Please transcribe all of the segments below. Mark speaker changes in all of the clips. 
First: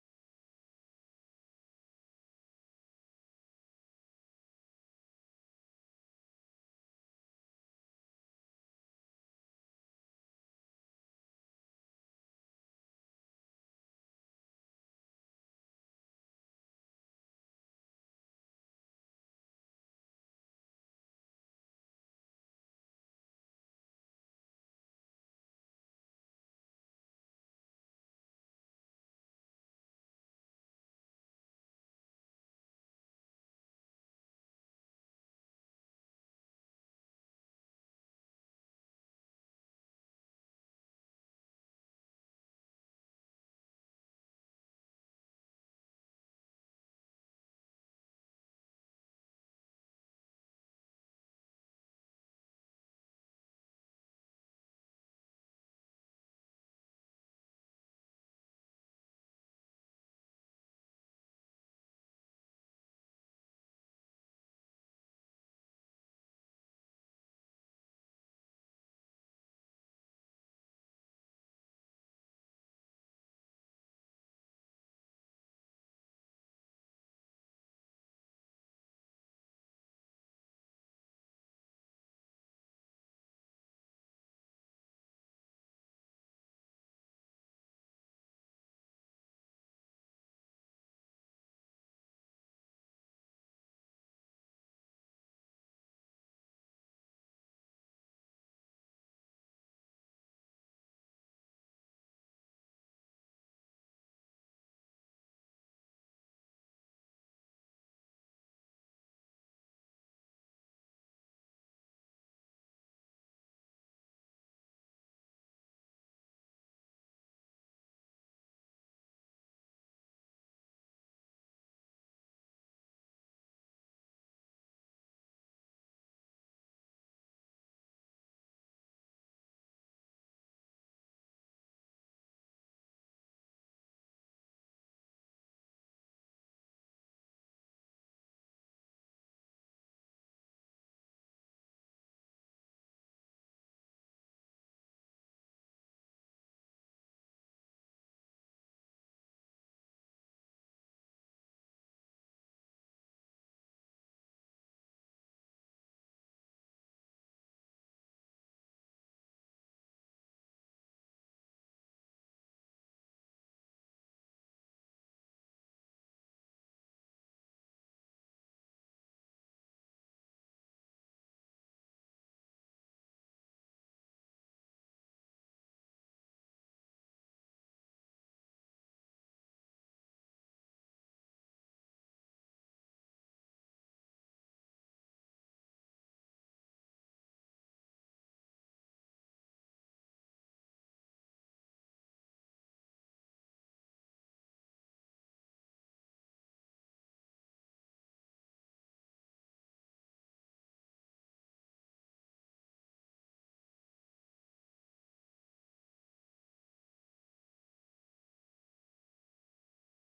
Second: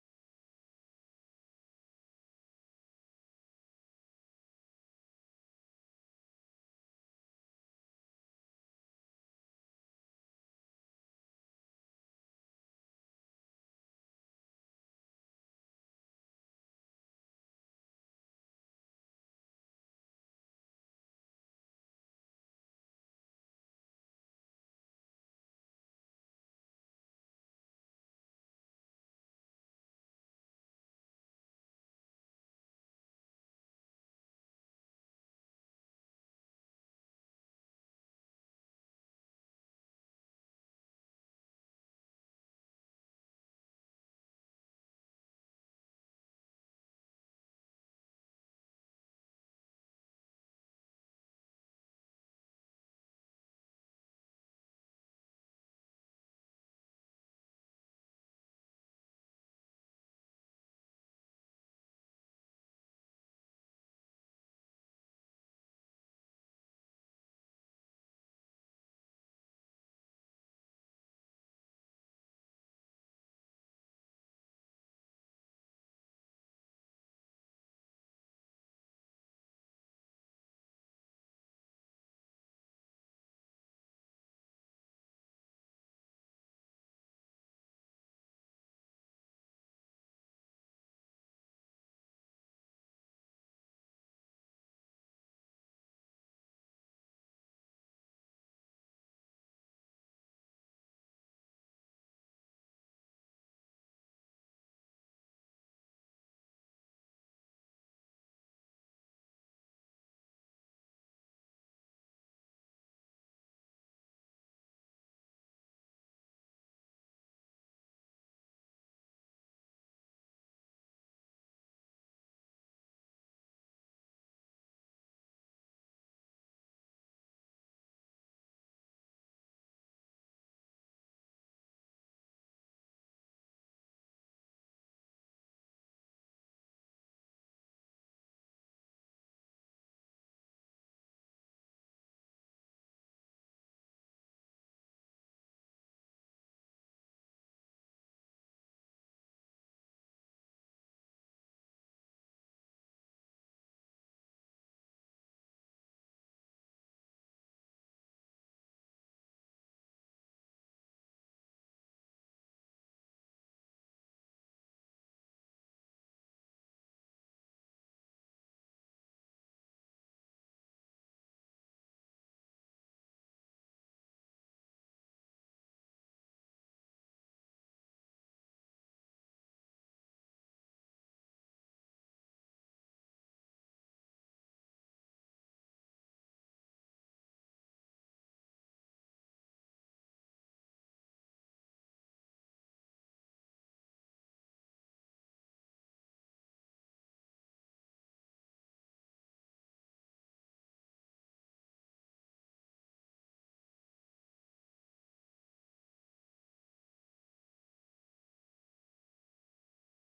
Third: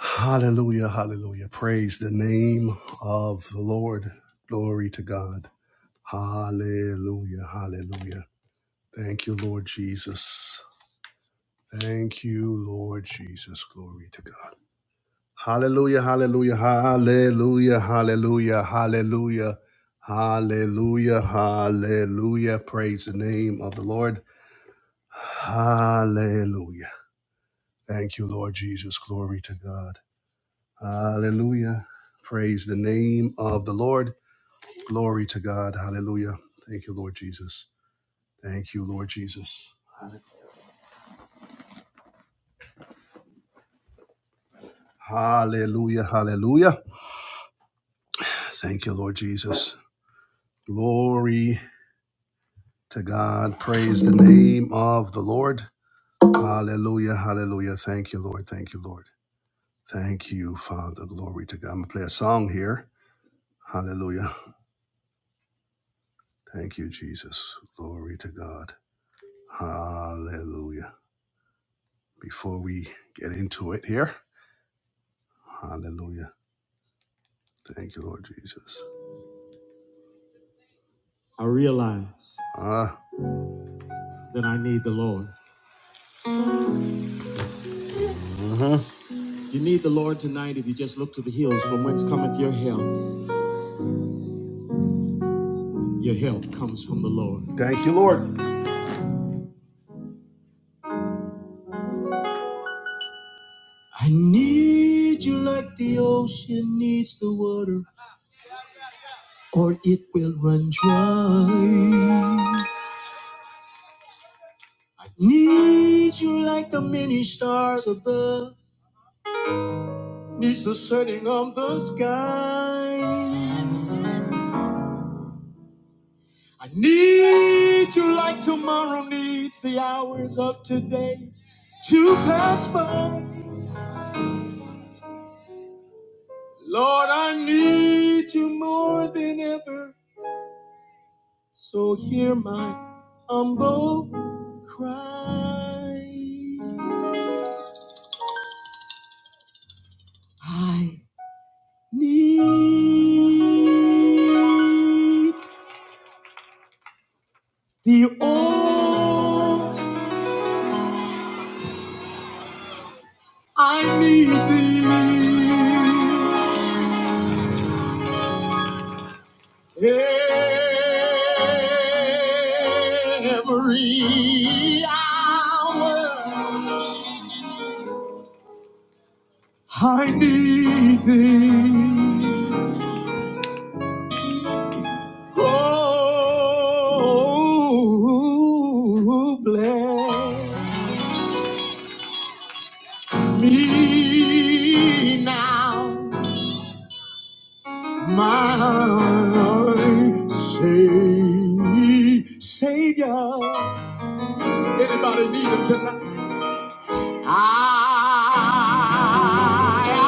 Speaker 1: Hallelujah, hallelujah. Praise the name of the Lord. Glory to God. Hallelujah, hallelujah. Thank you, Lord Jesus. Thank you, Lord Jesus. Glory to God. Hallelujah, hallelujah, hallelujah, hallelujah, hallelujah, hallelujah, hallelujah. Praise the name of the Lord. Hallelujah. Thank you, Lord Jesus. Glory to God. Hallelujah. Praise the name of the Lord. Glory to God. Hallelujah. Thank you, Lord Jesus. Thank you, Lord Jesus. Hallelujah. Hallelujah. Thank you, Lord Jesus. Glory to God. Praise the name of the Lord. Hallelujah. Hallelujah. Thank you, Lord. Thank you, Lord. Thank you, Father. Glory to God. I'm going to play a song here. Hallelujah. Thank you, Jesus. Glory to God. Hallelujah. Before we get into it here, Hallelujah. Thank you, Lord Jesus. I realize Ah, that I need the Lord. You need the Lord tonight if you just look to the hills from whence cometh your help. Your help comes from the Lord. thank you, Lord. I need you like the ocean needs the water, or it will run dry. I need you like the many stars above needs the setting on the sky. I need you like tomorrow needs the hours of today to pass by. Lord, I need you more than ever, so hear my humble cry. I need thee, oh, I need thee. Every hour I need thee. Oh, bless me now, my Savior. Anybody need him tonight? I,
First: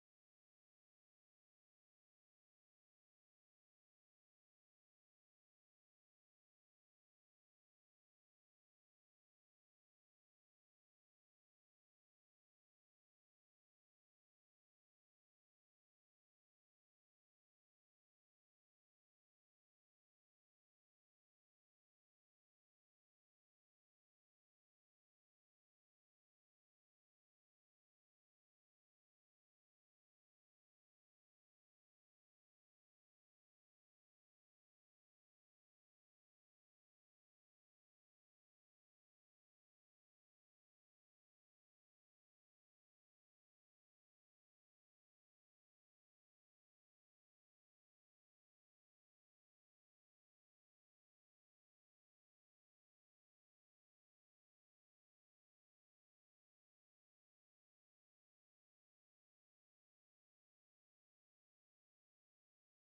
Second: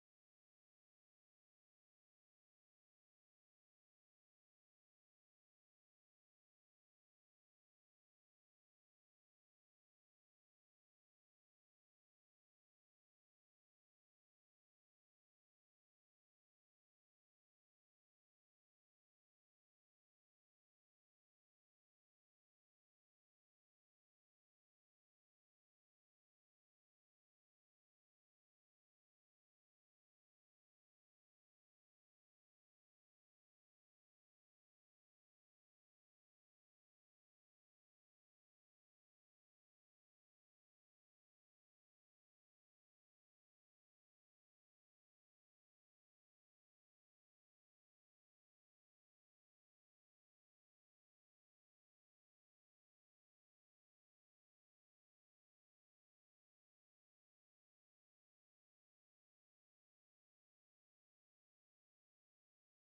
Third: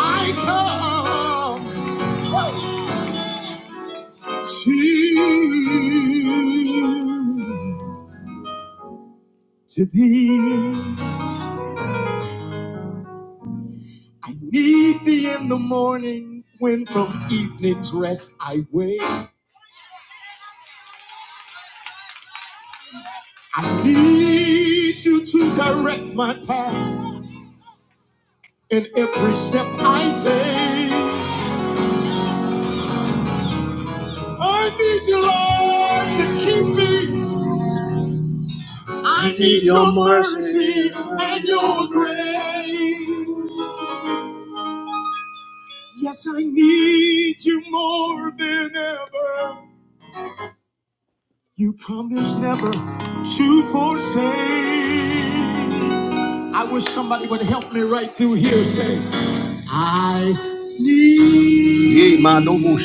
Speaker 1: I come to, to thee. I need thee in the morning when from evening's rest I wake. I need you to direct my path in every step I take. I need you, Lord, to keep me. I need your mercy and your grace. Yes, I need you more than ever. You promised never to forsake. I wish somebody would help me right through here. Say, I need. Yee, ma, no, mo,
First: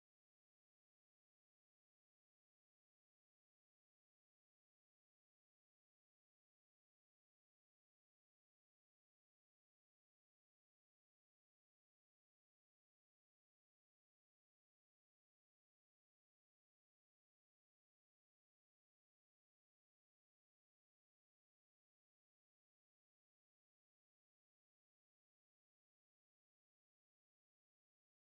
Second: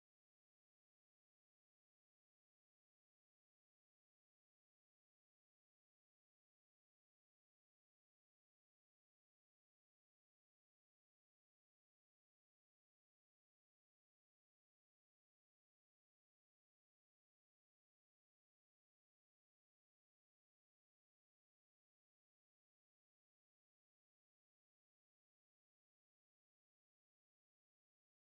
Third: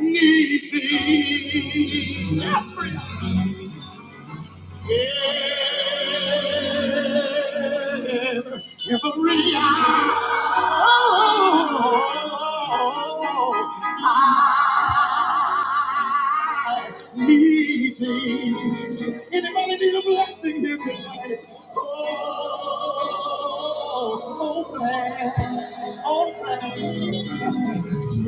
Speaker 1: Need thee every, every hour. Oh, leading. Anybody need a blessing here tonight? Oh, open, open.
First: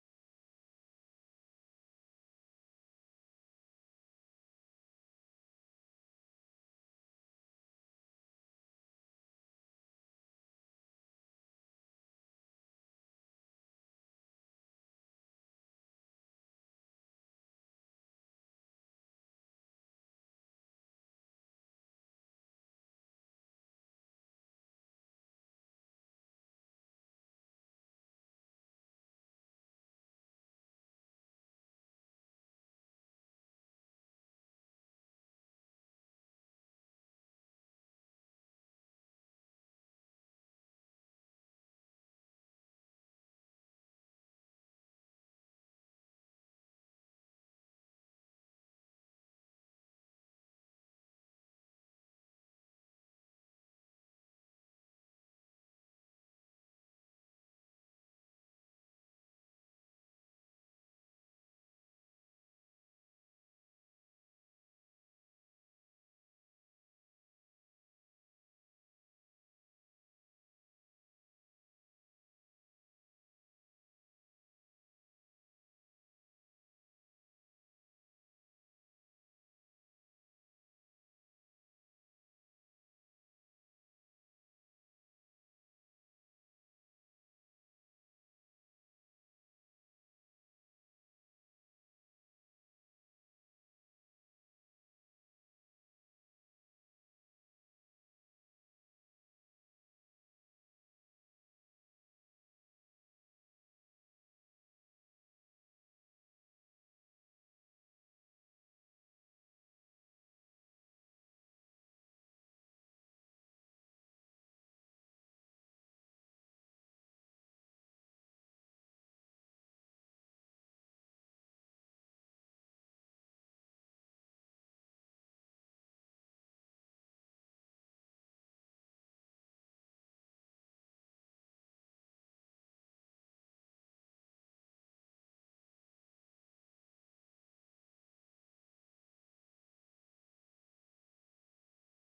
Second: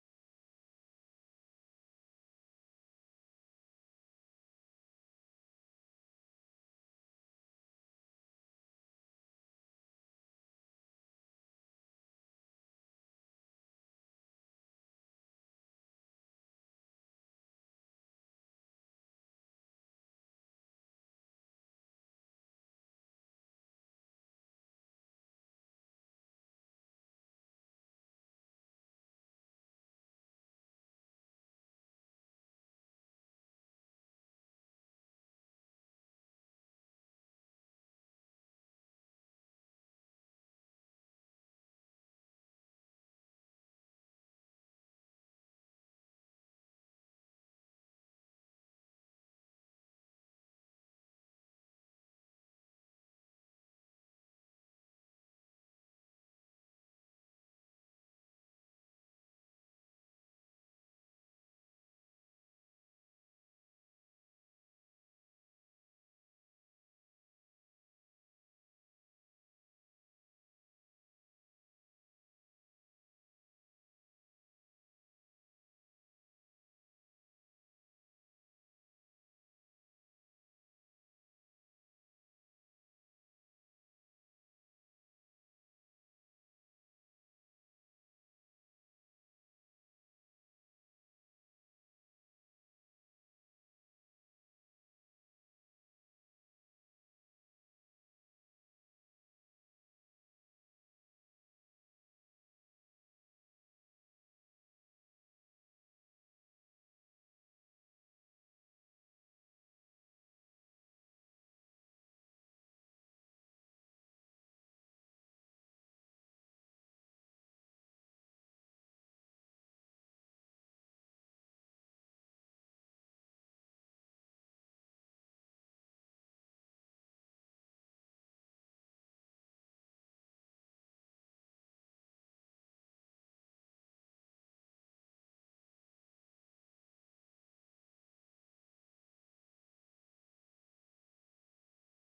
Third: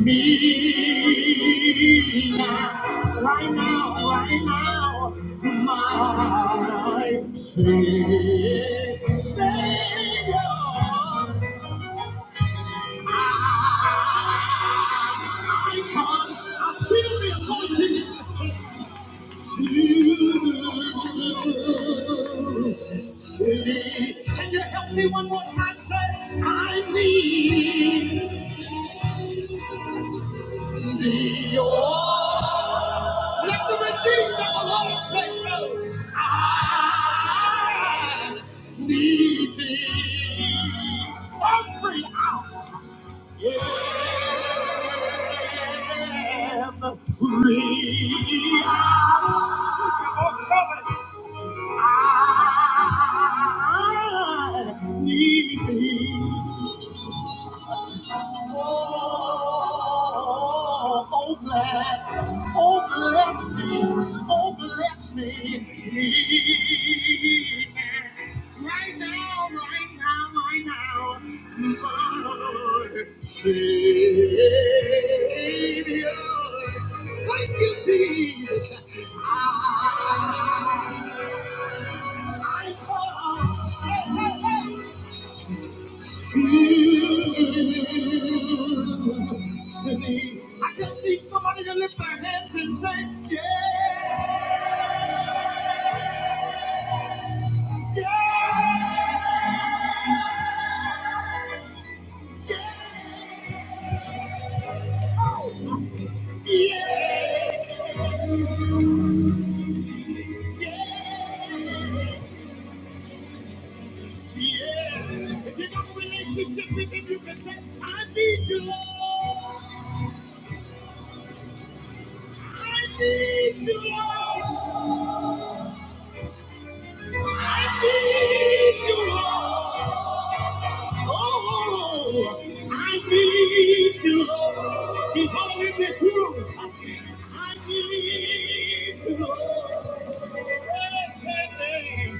Speaker 1: Me now, right now, right now, my Savior. I come, I feel the anointing in this place. Can you help me one more time? Say, I need thee. Oh, let the redeemed of the Lord say so. I need thee. I'm free. I I need thee. Oh, oh, bless, oh, bless me, oh, bless me. Right now, right now, right now, my Savior. Thank you, Jesus. I, I call, hey, hey, hey. I just need somebody to lift their hands and say, yeah, yeah, yeah, oh, yeah, yeah, yes. If you got a relationship with him, you can say, I need you, Lord. I need you, Lord. I need you, Lord. Oh, I need you, Lord. He's all in this room. I need you, Lord. Hey, hey, hey.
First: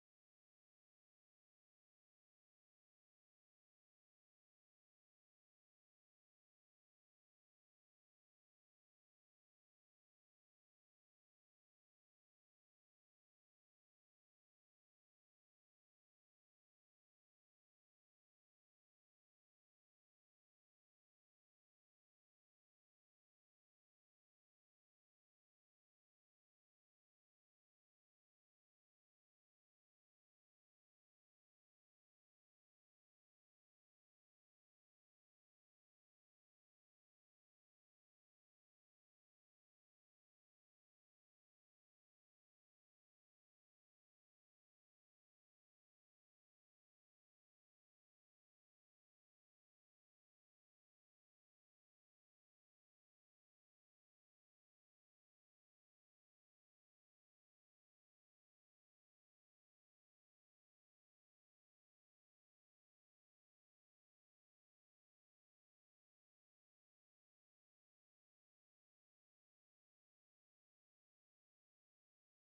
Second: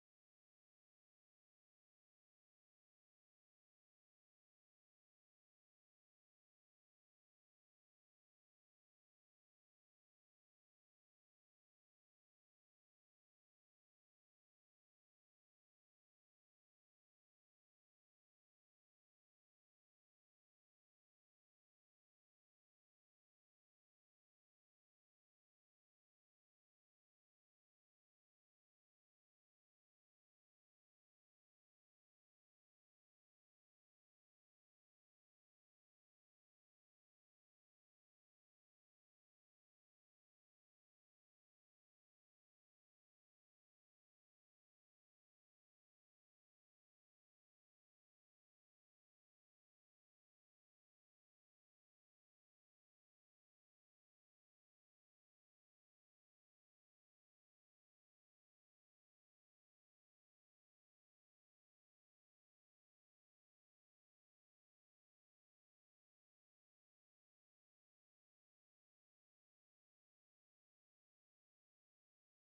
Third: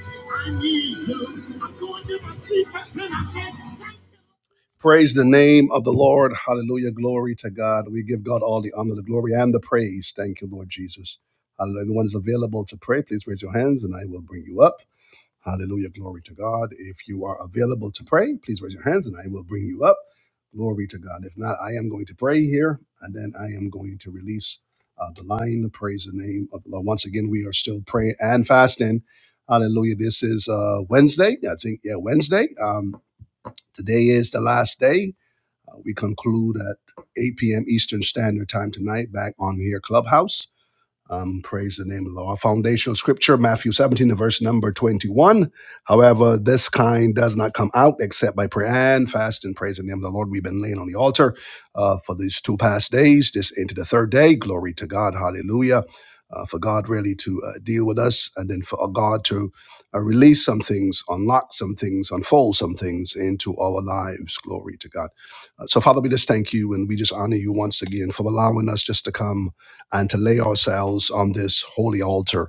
Speaker 1: I need you. I'm going to my secret and I said, thank you. Praise the name of the Lord. Hallelujah. Glory to God. We give God all the honor, the glory, and the praise. Thank you, Lord Jesus. Hallelujah. Everyone's available to pray. Please raise your hands and I will bring you up. Hallelujah. Glory to God. If you are available to pray, please raise your hands and I will bring you up. Glory to God. If not, I am going to pray here and then I am going to release uh, the line. Praise the name of the Lord. Once again, we are still praying and fasting. Hallelujah. This is uh, Wednesday. I think, yeah, Wednesday. Um, today is the last day. Uh, we conclude at 8 p.m. Eastern Standard Time tonight back on here, Clubhouse. Um, praise the name of the Lord. Our foundational scripture, Matthew 17, and verse number 21. However, this kind does not come out except by prayer and fast and praise the name of the Lord. We've been laying on the altar uh, for these two past days, this into the third day. Glory to God. Hallelujah. Uh, for God really to uh, deal with us and then for God to uh, release some things, unlock some things, unfold some things into our lives. Glory to God. Uh, so, Father, we just thank you and we just honor you once again for allowing us just to come and to lay ourselves on this holy altar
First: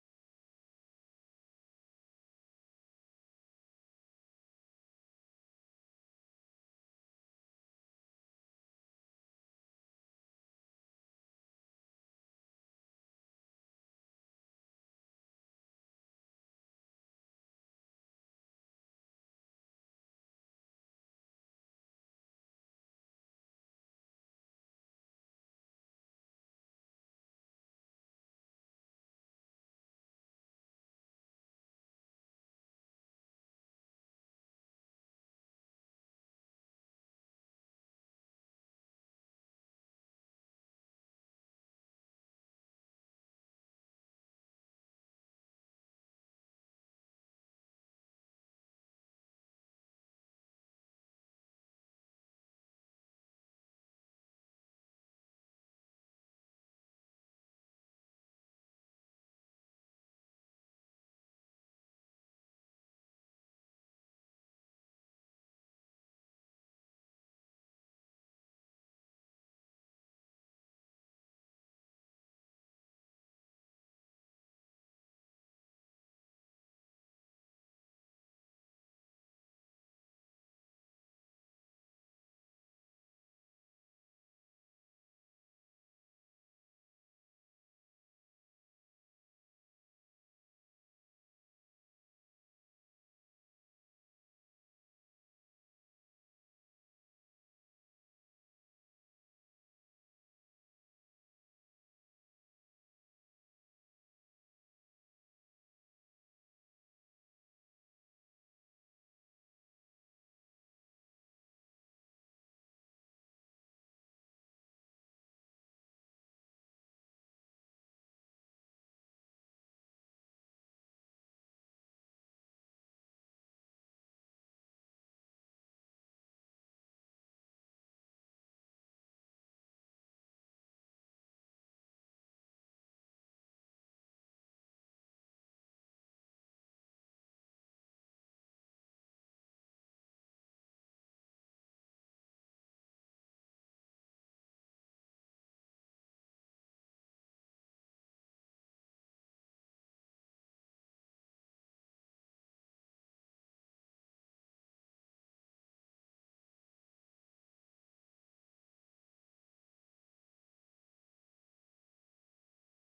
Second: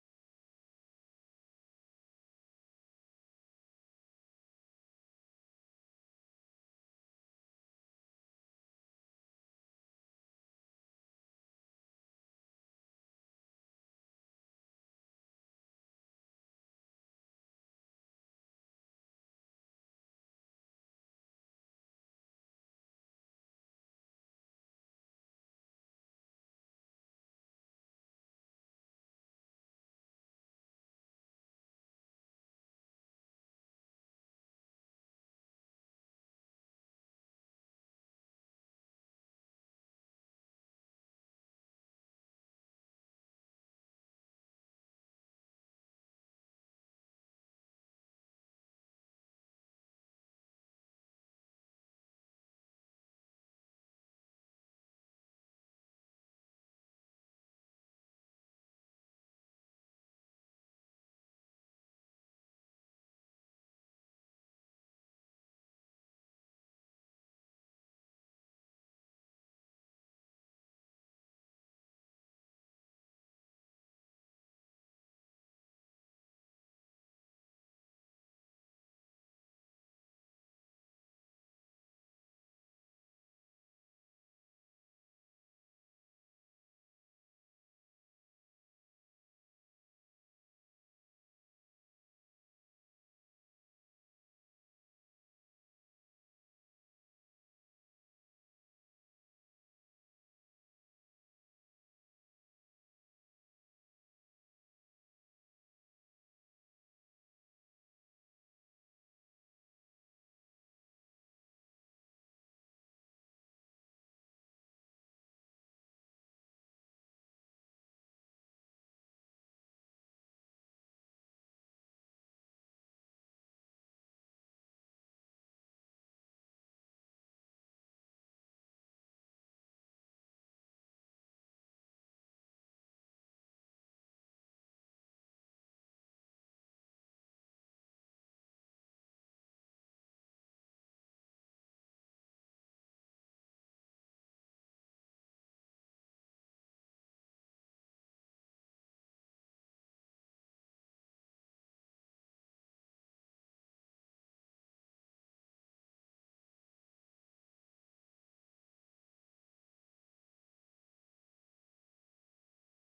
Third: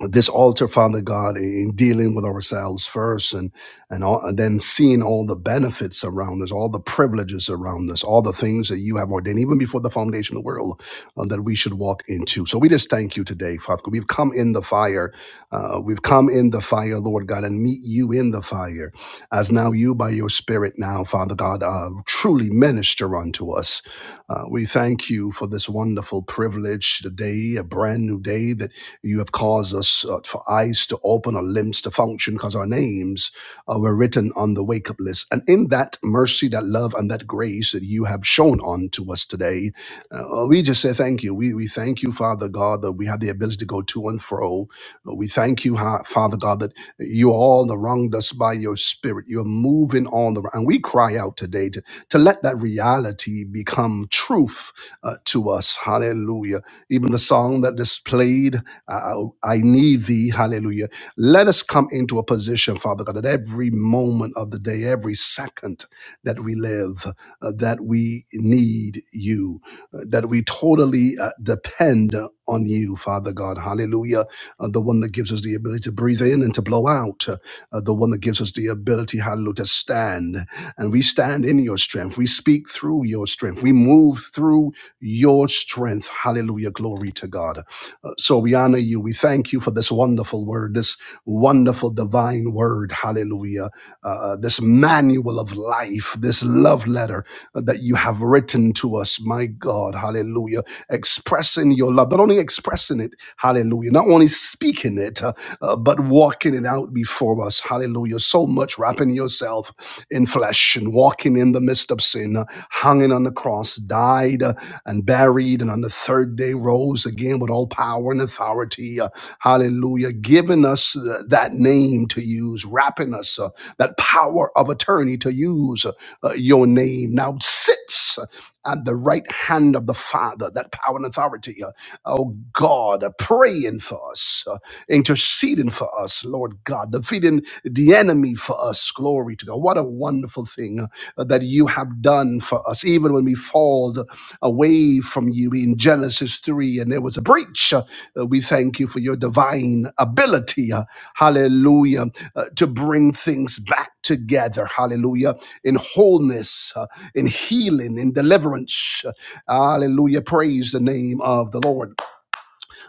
Speaker 1: this altar, Father God, in dealing with ourselves first, and and, all, and then seeing all the benefits around us, all the privileges around us, all the things that you have ordained, even before the foundation of the world, uh, that we should walk into. So we just thank you today, Father. God. We've come in the fire, uh, we've come in the fire, Lord God, and meet you in the fire, as now you by your Spirit now, Father God, uh, truly minister unto us. Uh, we thank you for this wonderful privilege today, a brand new day that you have caused us uh, for eyes to open or limbs to function because our names uh, were written on the wake up list. And in that mercy, that love, and that grace that you have shown on to us today, uh, we just say thank you. We, we thank you, Father God, that we have the ability to go to and fro. Uh, We thank you, Ha- Father God, that you all wronged us by your spirit. You're moving on the And we cry out today to, to let that reality become truth uh, to us. Hallelujah. Even the song that is played I, I need thee. Hallelujah. Let us come into a position, Father God, at every moment of the day, every second that we live, uh, that we need you, uh, that we totally uh, depend on you, Father God. Hallelujah. Uh, the one that gives us the ability to breathe in and to blow out, uh, uh, the one that gives us the ability, hallelujah, to stand. And we stand in your strength. We speak through your strength. We move through your strength. Hallelujah. Glory to God. So we honor you. We thank you for this wonderful word, this wonderful divine word. Hallelujah. Uh, this manual of life, this love letter that you have written to us, my God. Hallelujah. Expressing your love, not only expressing it, hallelujah, not only speaking it, uh, uh, but walking it out before us. Hallelujah. So much wrapping yourself in flesh and walking in the midst of sin, uh, hanging on the cross, died uh, and buried, and on the third day rose again with all power and authority. uh, hallelujah. Giving us uh, that name to use, wrapping us uh, that power of attorney to use uh, uh, your name. Now sits uh, at the right hand of the Father, that power and authority. uh, oh God, uh, praying for us. uh, interceding for us, Lord God, defeating the enemy for us. Glory to God. What a wonderful thing uh, that you have done for us, even when we fall away from you in Genesis 3 and there was a breach. uh, uh, we thank you for your divine ability, uh, hallelujah, uh, to bring things back together, hallelujah, in wholeness, uh, in healing, in deliverance. uh, Hallelujah. Praise the name of the Lord.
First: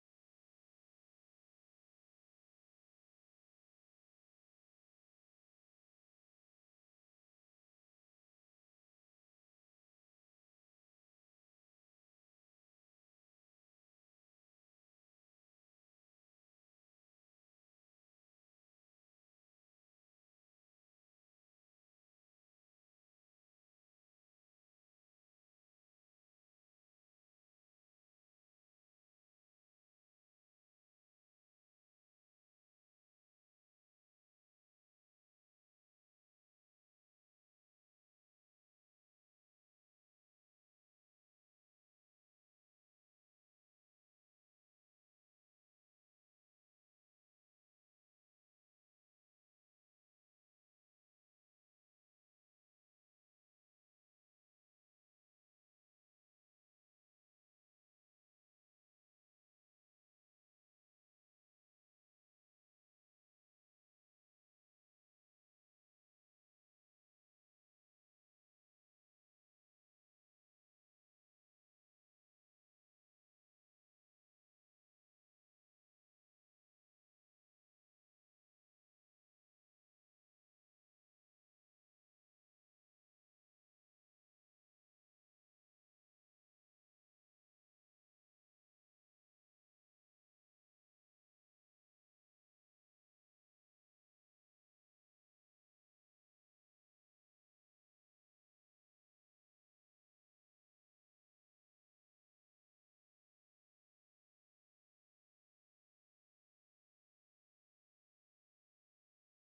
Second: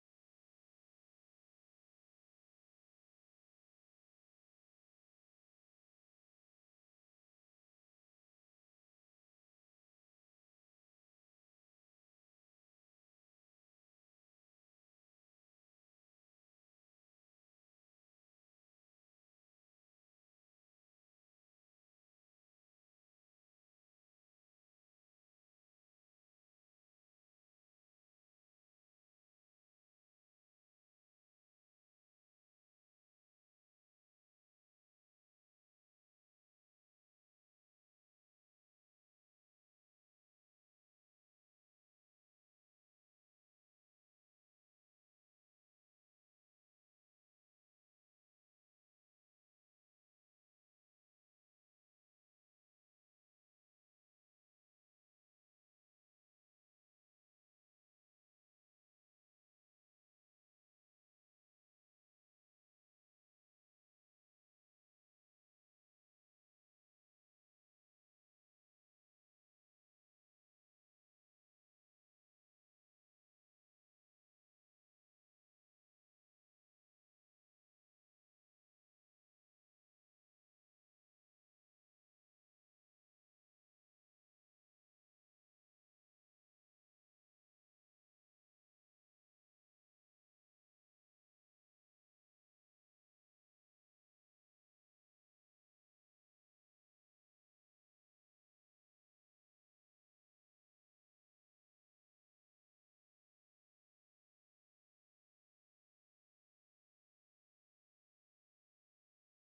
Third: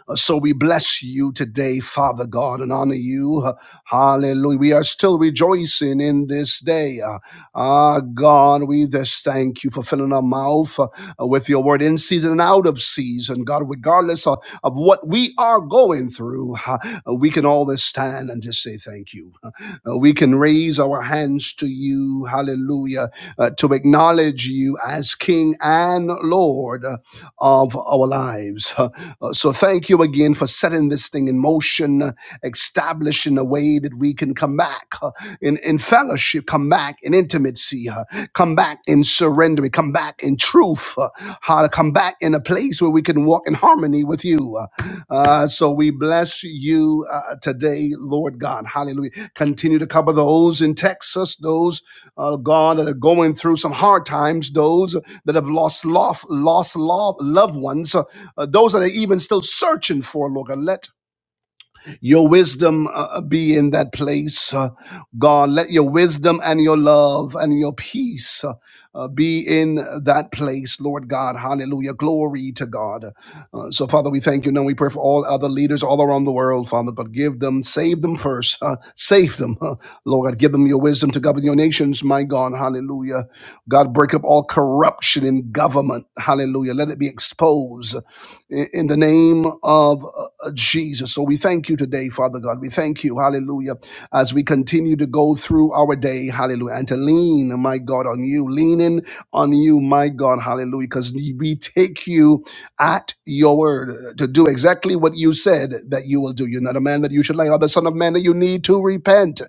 Speaker 1: Uh, So we bless you today, Father God, and honor you. Uh, Hallelujah. We are still rejoicing in this day. Uh, Ah, God, we just thank you for filling our mouth uh, with your word in season and out of season. God, regardless of, of what we are going through, uh, we can always stand and just say thank you. Uh, we can can raise our hands to you, hallelujah, uh, to acknowledge you as King and Lord uh, of our lives. Uh, uh, so thank you again for setting this thing in motion, uh, establishing a way that we can come back uh, in, in fellowship, come back in intimacy, uh, come back in surrender, come back in truth truth, uh, how to come back in a place where we can walk in harmony with you. Uh, uh, so we bless you uh, today, Lord God. Hallelujah. Continue to cover those in Texas, those, uh, God, that are going through some hard times, those that have lost, lost, lost love, loved ones, uh, uh, those that are even still searching for, Lord God. Let your wisdom uh, uh, be in that place, uh, God. Let your wisdom and your love and your peace uh, uh, be in that place, Lord God. Hallelujah. Glory to God. Uh, so, Father, we thank you. Now we pray for all other leaders all around the world, Father, but give them, save them first, uh, save them, uh, Lord God. Give them your wisdom to govern your nations, my God. Hallelujah. God, break up all corruption in government. Hallelujah. Let it be exposed i- in the name of uh, uh, Jesus. So we thank you today, Father God. We thank you, hallelujah, as we continue to go through our day, hallelujah, and to lean, my God, on you, leaning on you, my God, hallelujah, because we take you at your word uh, to do exactly what you said that you will do. You're not a man that you should lie, or the son of man that you need to repent.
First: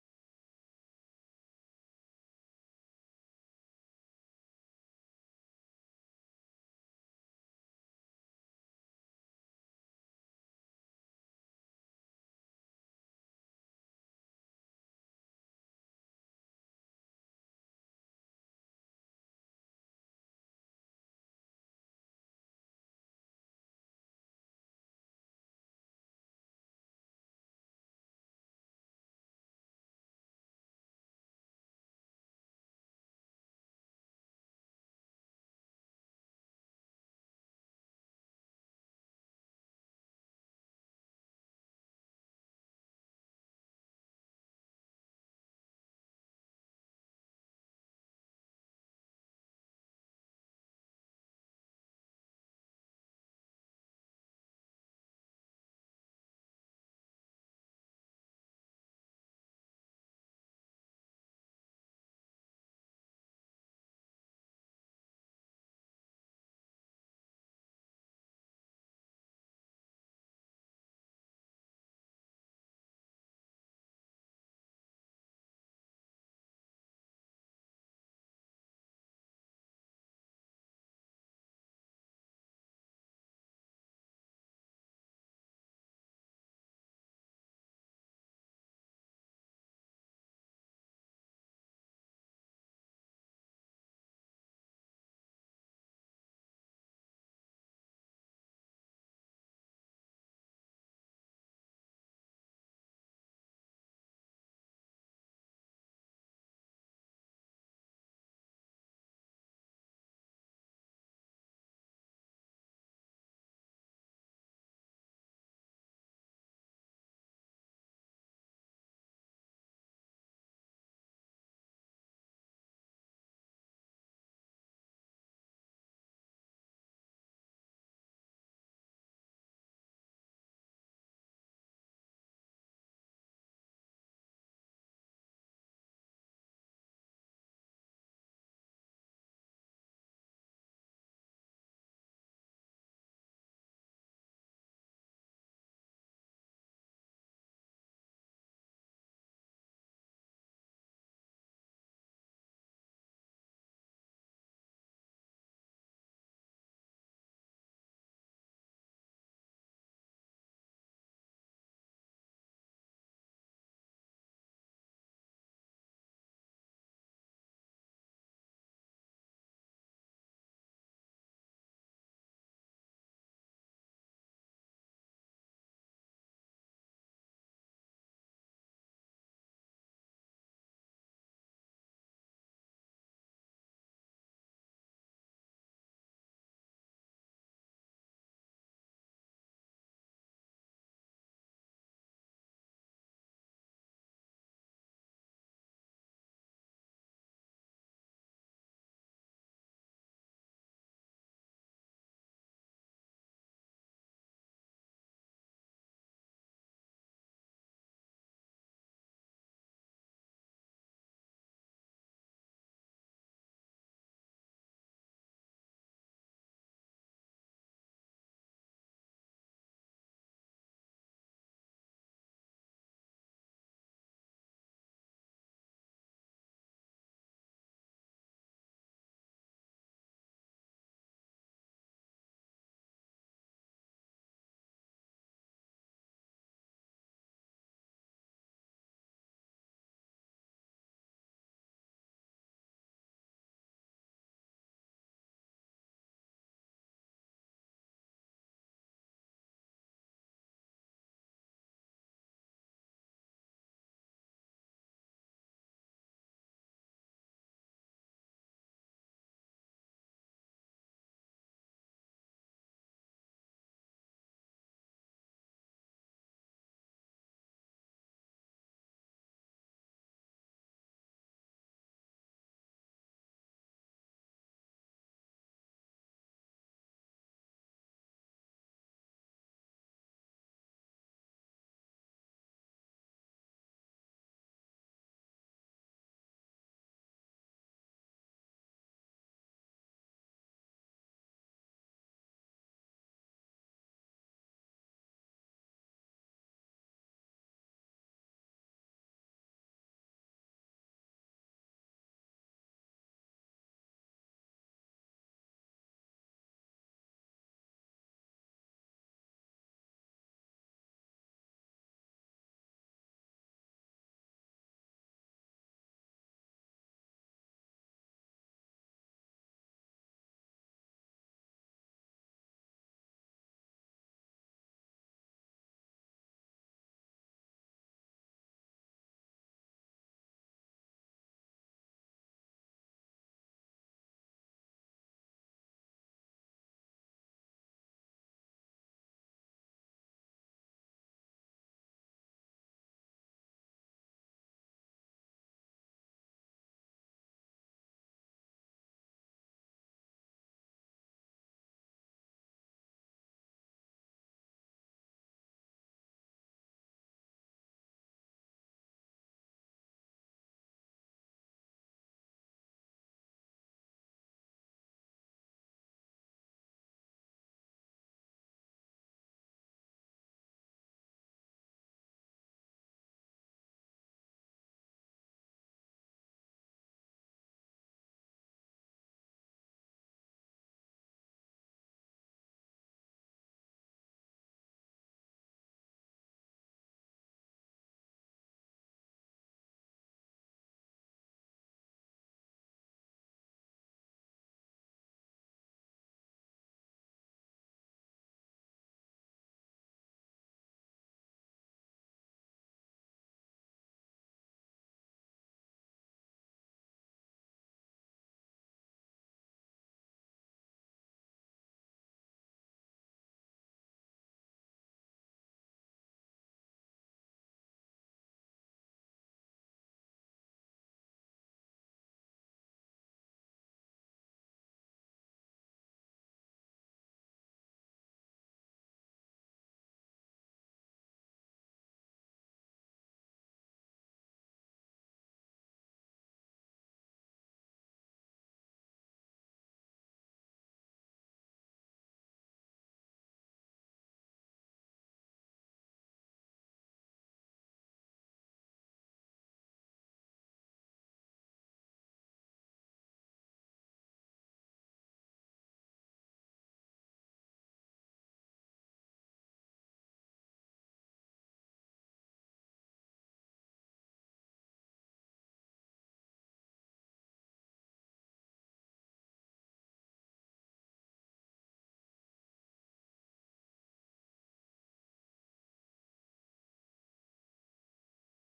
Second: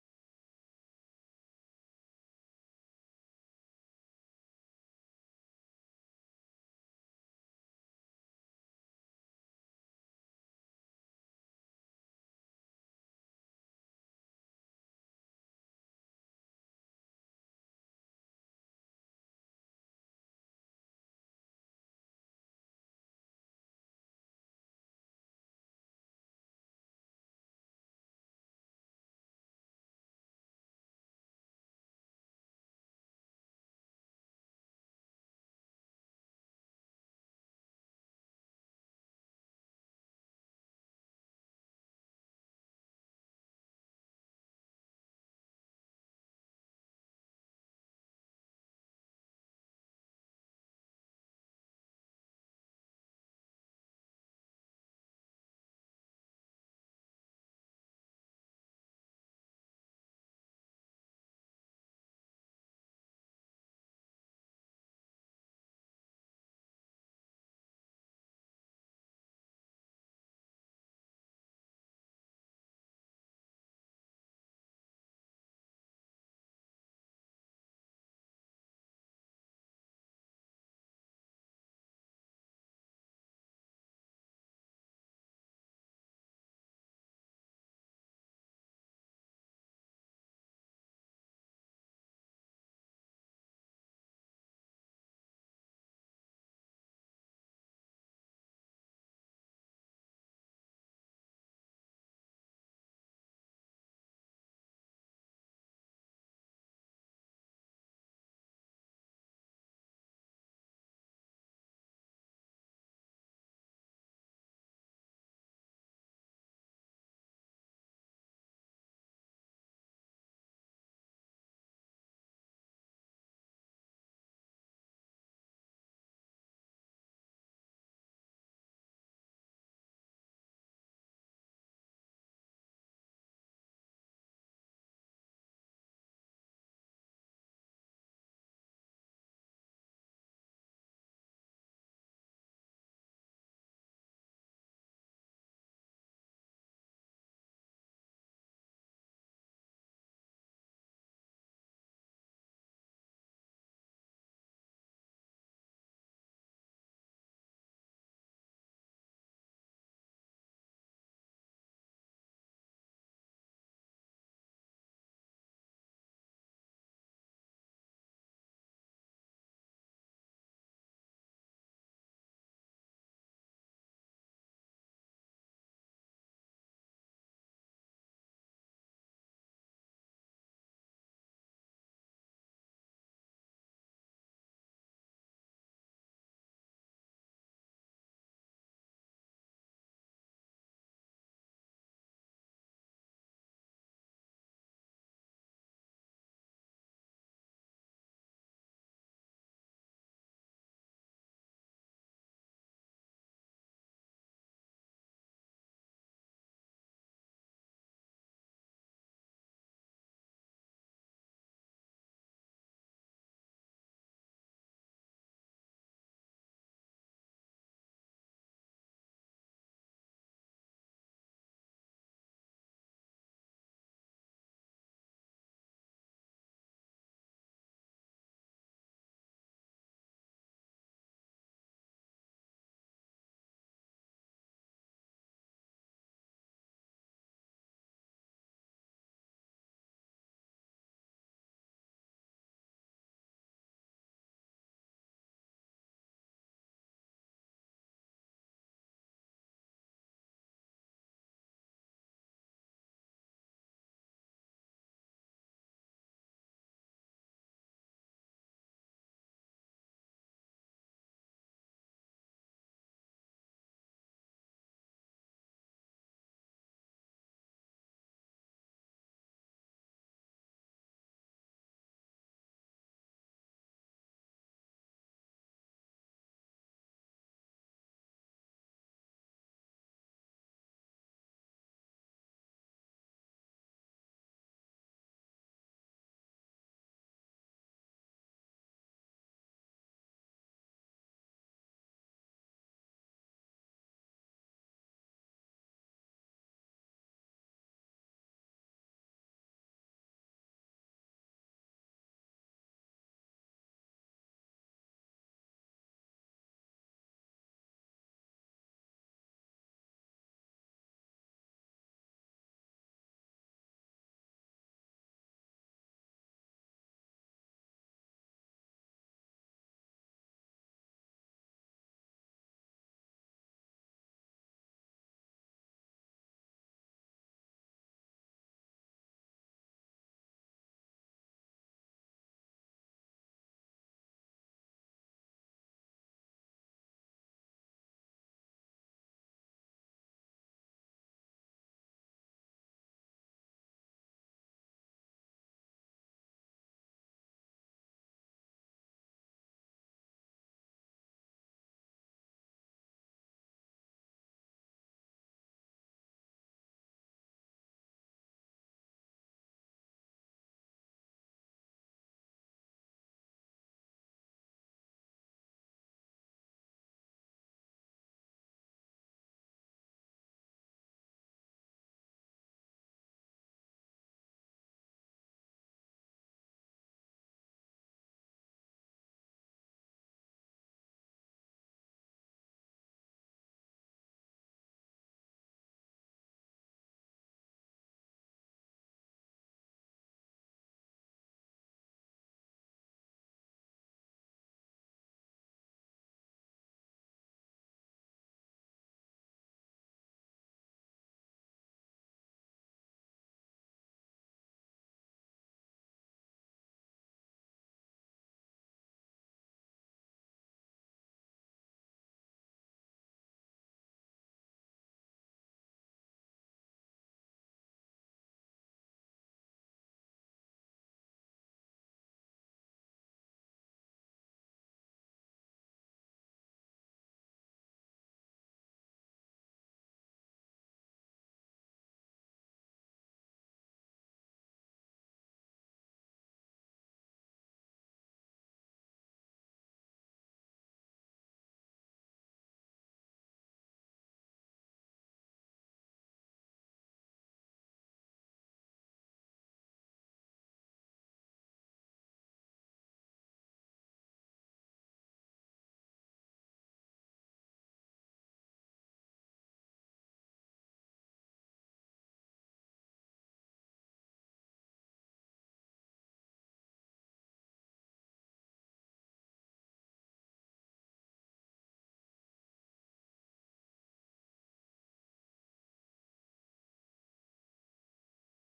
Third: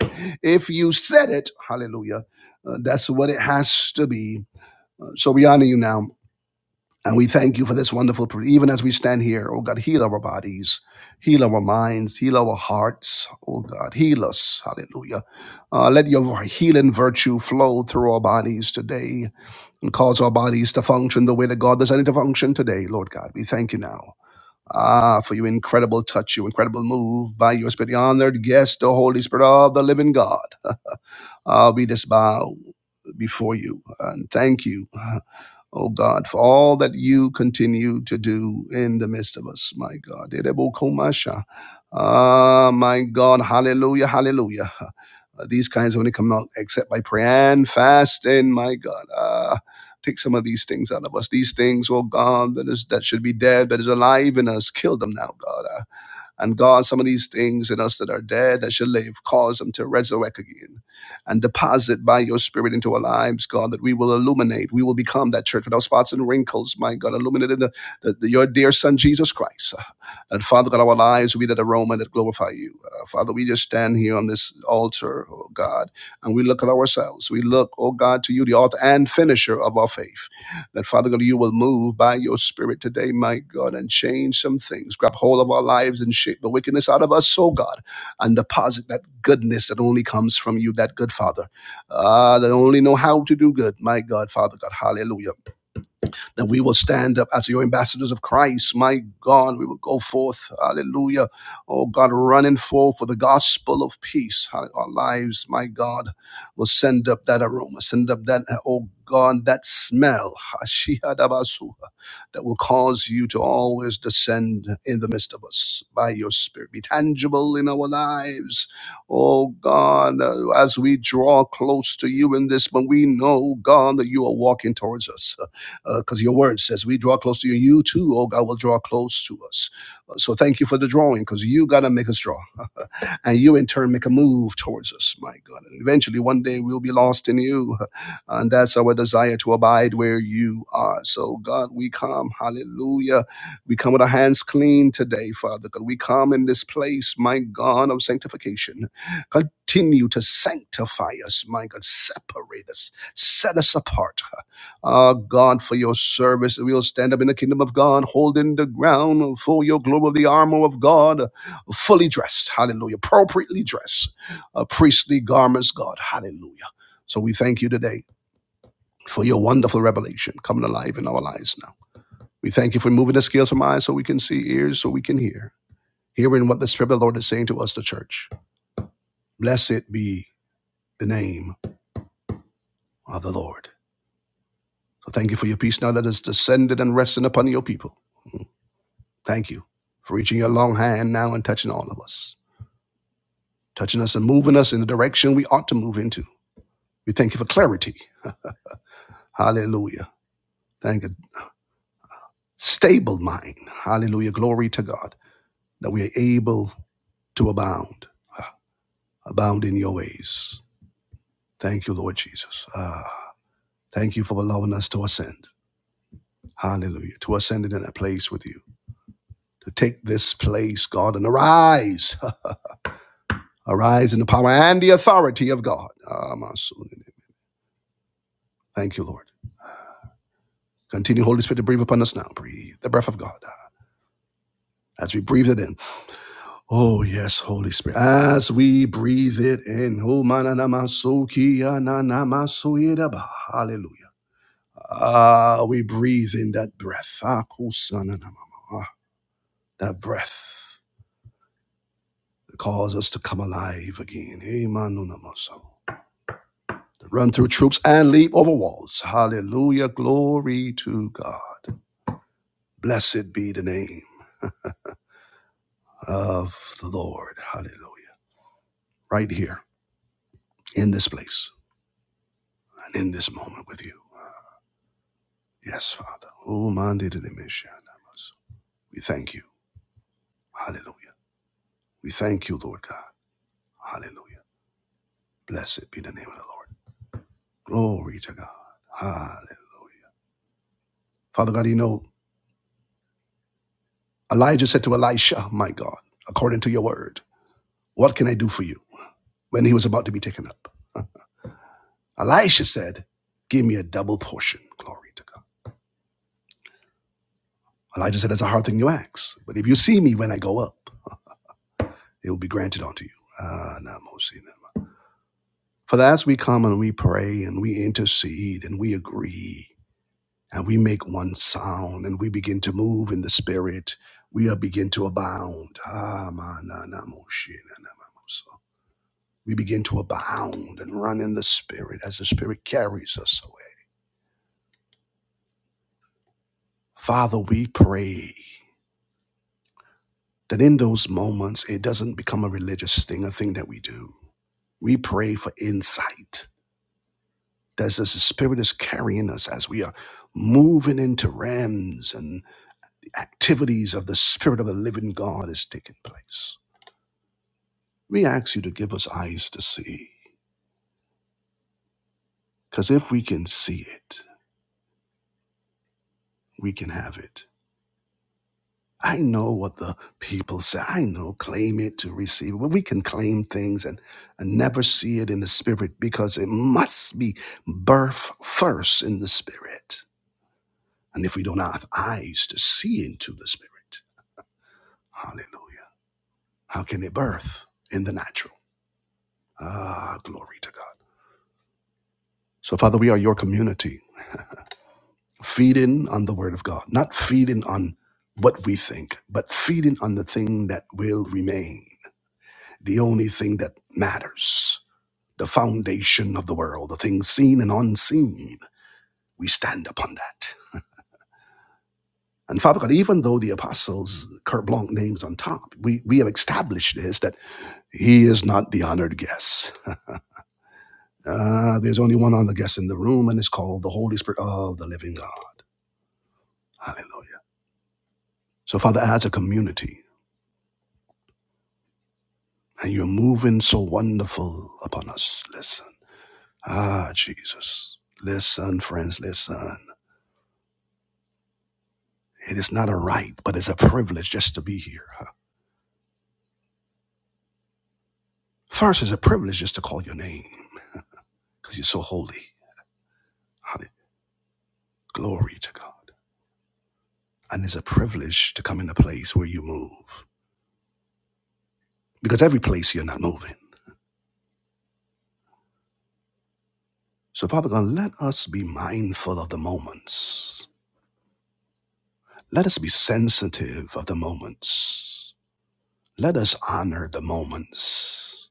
Speaker 1: If you said it, hallelujah, uh, that's what it has to be. Uh, So we honor you now and we thank you for this wonderful, pr- even as we stand here, oh God, heal our bodies, heal our minds, heal our hearts, oh God, heal us. Hallelujah. Uh, let your healing virtue flow through our bodies today and cause our bodies to function the way that God designed it to function today, Lord God. We thank you now. Ah, for your incredible touch, your incredible move by your spirit, the honored guest, the Holy Spirit of the living God. Ah, we just bow before you and thank you oh God, for all that you continue to do in the midst of us, my God. Ah, my God, hallelujah, hallelujah. Uh, these kinds only come out except by prayer and fasting, my God. Ah, take some of these things out of us. These things, oh God, that is that should be dead, that is alive in us. Kill them now, God. Ah, and God, some of these things in us that are dead, that should live, cause them to resurrect again and deposit by your spirit into our lives, God, that we will illuminate. We will become that church without spots and wrinkles, my God, illuminated in the, the, your dear son, Jesus Christ. And Father God, our lives will be that aroma that glorify you. Uh, Father, we just stand here on this altar, oh God, and we look at ourselves. We look, oh God, to you, the author and finisher of our faith. That, Father God, you will move by your Spirit today, my God, and change some things. Grab hold of our lives and shake the wickedness out of us, oh God, and deposit that goodness that only comes from you, that good Father, uh, that only know how to do good, my God, Father God. Hallelujah that we will stand up as your ambassadors of Christ. My God, we will go forth, hallelujah. Oh God, running forth for the gospel of peace. Our lives, my God, will send up that aroma, send up that, oh God, that smell, Hashihadabasuha, that will cause you to always descend in the midst of us by your spirit. Be tangible in our lives. Oh God, uh, as we draw close to you in this, but we know, God, that you are walking towards us because uh, your word says we draw close to you. You too, oh God, will draw close to us. Uh, So thank you for the drawing because you got to make us draw. and you in turn make a move towards us, my God. And eventually one day we'll be lost in you. And that's our desire to abide where you are. So, God, we come, hallelujah. We come with our hands clean today, Father. God, we come in this place, my God, of sanctification. Continue to sanctify us, my God. Separate us, set us apart uh, God, for your service. We will stand up in the kingdom of God, holding the ground for your glory, the armor of God, fully dressed. Hallelujah. Appropriately dressed. Uh, priestly garments, God. Hallelujah. So we thank you today for your wonderful revelation coming alive in our lives now. We thank you for moving the scales from eyes so we can see, ears so we can hear, hearing what the Spirit of the Lord is saying to us, the church. Blessed be the name of the Lord. So thank you for your peace now that is descended and resting upon your people. Thank you for reaching your long hand now and touching all of us, touching us and moving us in the direction we ought to move into. We thank you for clarity. Hallelujah. Thank you. Stable mind. Hallelujah. Glory to God that we are able to abound, ah, abound in your ways. Thank you, Lord Jesus. Ah, thank you for allowing us to ascend. Hallelujah. To ascend in that place with you. To take this place, God, and arise. Arise in the power and the authority of God. Ah, my soul. in it. Thank you, Lord. Continue, Holy Spirit, to breathe upon us now. Breathe the breath of God uh, as we breathe it in. Oh, yes, Holy Spirit. As we breathe it in. Oh, mananamasukiyananamasuyedaba. Hallelujah. Ah, we breathe in that breath. Ah, kusananamama. Ah, That breath that calls us to come alive again. Emanunamaso. To Run through troops and leap over walls. Hallelujah. Glory to God. Blessed be the name of the Lord. Hallelujah. Right here in this place and in this moment with you. Yes, Father. Oh, Mandi de Dimishanamas. We thank you. Hallelujah. We thank you, Lord God. Hallelujah. Blessed be the name of the Lord. Glory to God. Hallelujah. Father God, you know, Elijah said to Elisha, My God, according to your word, what can I do for you when he was about to be taken up? Elisha said, Give me a double portion. Glory to God. Elijah said, That's a hard thing you ask. But if you see me when I go up, it will be granted unto you. Ah, Namosina. For as we come and we pray and we intercede and we agree and we make one sound and we begin to move in the spirit, we are begin to abound. Ah, ma, na, na, mo, shi, na, na, ma, mo, so. We begin to abound and run in the spirit as the spirit carries us away. Father, we pray that in those moments it doesn't become a religious thing, a thing that we do. We pray for insight. That as the spirit is carrying us as we are moving into realms and. activities of the Spirit of the living God is taking place. We ask you to give us eyes to see, because if we can see it, we can have it. I know what the people say. I know claim it to receive it. But we can claim things and, and never see it in the spirit because it must be birth first in the spirit. And if we don't have eyes to see into the spirit, hallelujah, how can it birth in the natural? Ah, glory to God. So, Father, we are your community. feeding on the word of God, not feeding on what we think, but feeding on the thing that will remain, the only thing that matters, the foundation of the world, the things seen and unseen. We stand upon that. And Father God, even though the apostles' carte blanche names on top, we, we have established this that he is not the honored guest. Uh, there's only one honored guest in the room, and it's called the Holy Spirit of the living God. Hallelujah. So, Father, as a community, And you're moving so wonderful upon us. Listen. Ah, Jesus. Listen, friends, listen. It is not a right, but it's a privilege just to be here. huh? First, it's a privilege just to call your name because you're so holy. Hallelujah. Glory to God. And it's a privilege to come in a place where you move because every place you're not moving. So, Father God, let us be mindful of the moments. Let us be sensitive of the moments. Let us honor the moments.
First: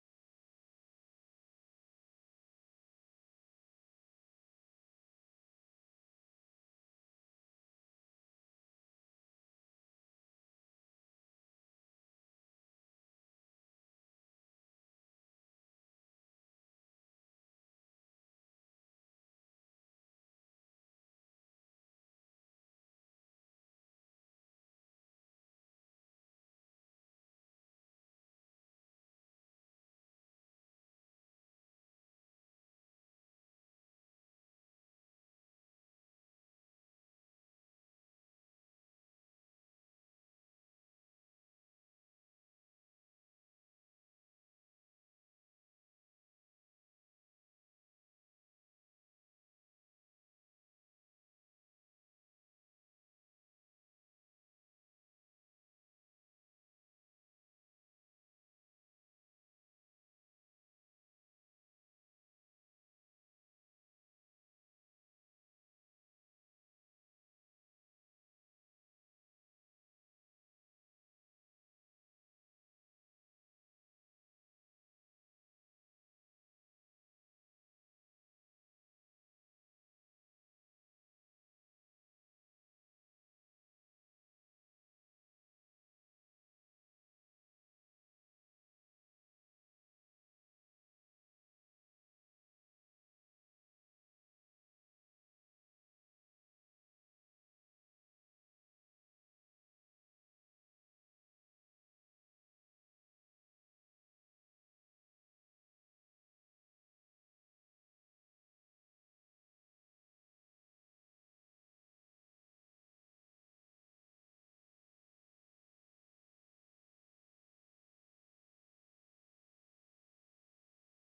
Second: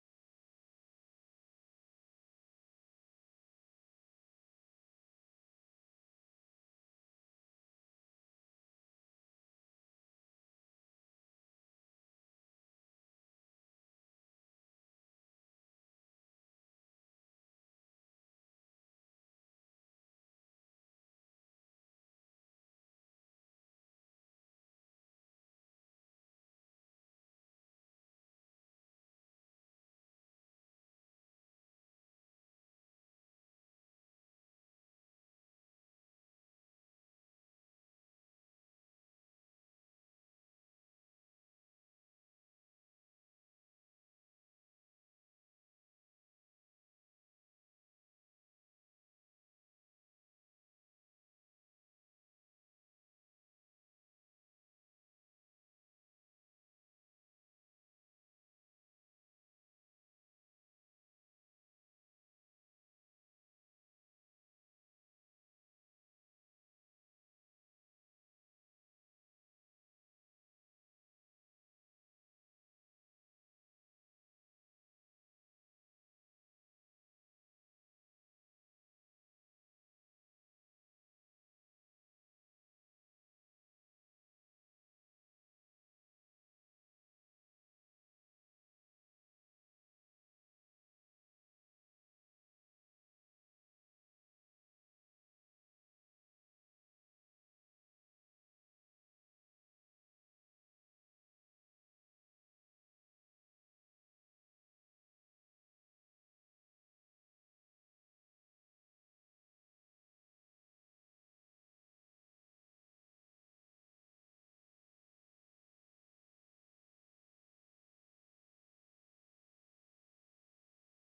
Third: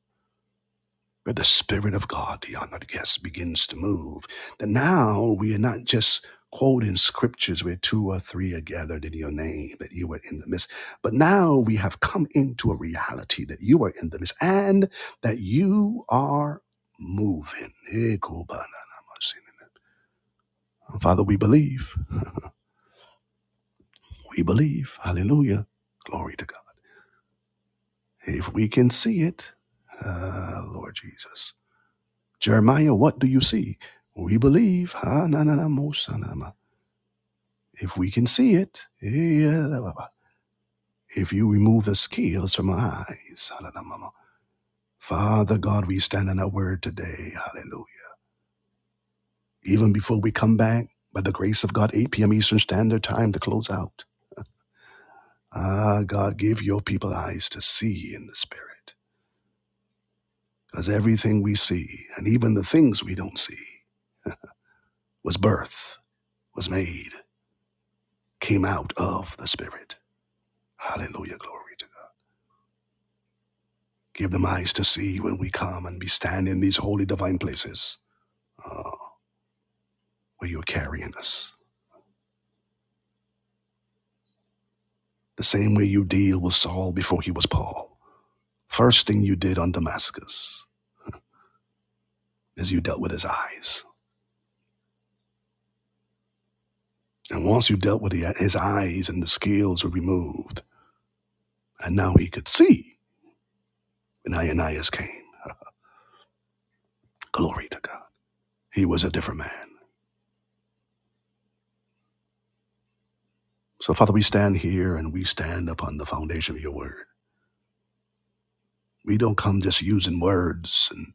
Speaker 1: where the Spirit of God, the honored guest, begins to move. And now we are not just quoting scriptures where two or three are gathered in your name, that you are in the midst. But now we have come into a reality that you are in the midst and that you are moving. Eh, Father, we believe. We believe. Hallelujah. Glory to God. If we can see it, ah, Lord Jesus. Jeremiah, what do you see? We believe. Ha, na, na, na, mo, sa, na, ma. If we can see it, eh, ya, la, ba, ba. if you remove the scales from our eyes, ha, la, la, ma, ma. Father God, we stand on our word today. Hallelujah. Even before we come back, by the grace of God, 8 p.m. Eastern Standard Time to close out. Ah, God, give your people eyes to see in the Spirit. Because everything we see, and even the things we don't see, was birth, was made, came out of the Spirit. Hallelujah, glory Give them eyes to see when we come and we stand in these holy divine places uh, where you're carrying us. The same way you deal with Saul before he was Paul. First thing you did on Damascus is you dealt with his eyes. And once you dealt with the, his eyes and the scales were removed, and now he could see when Ananias came. Glory to God. He was a different man. So, Father, we stand here and we stand upon the foundation of your word. We don't come just using words and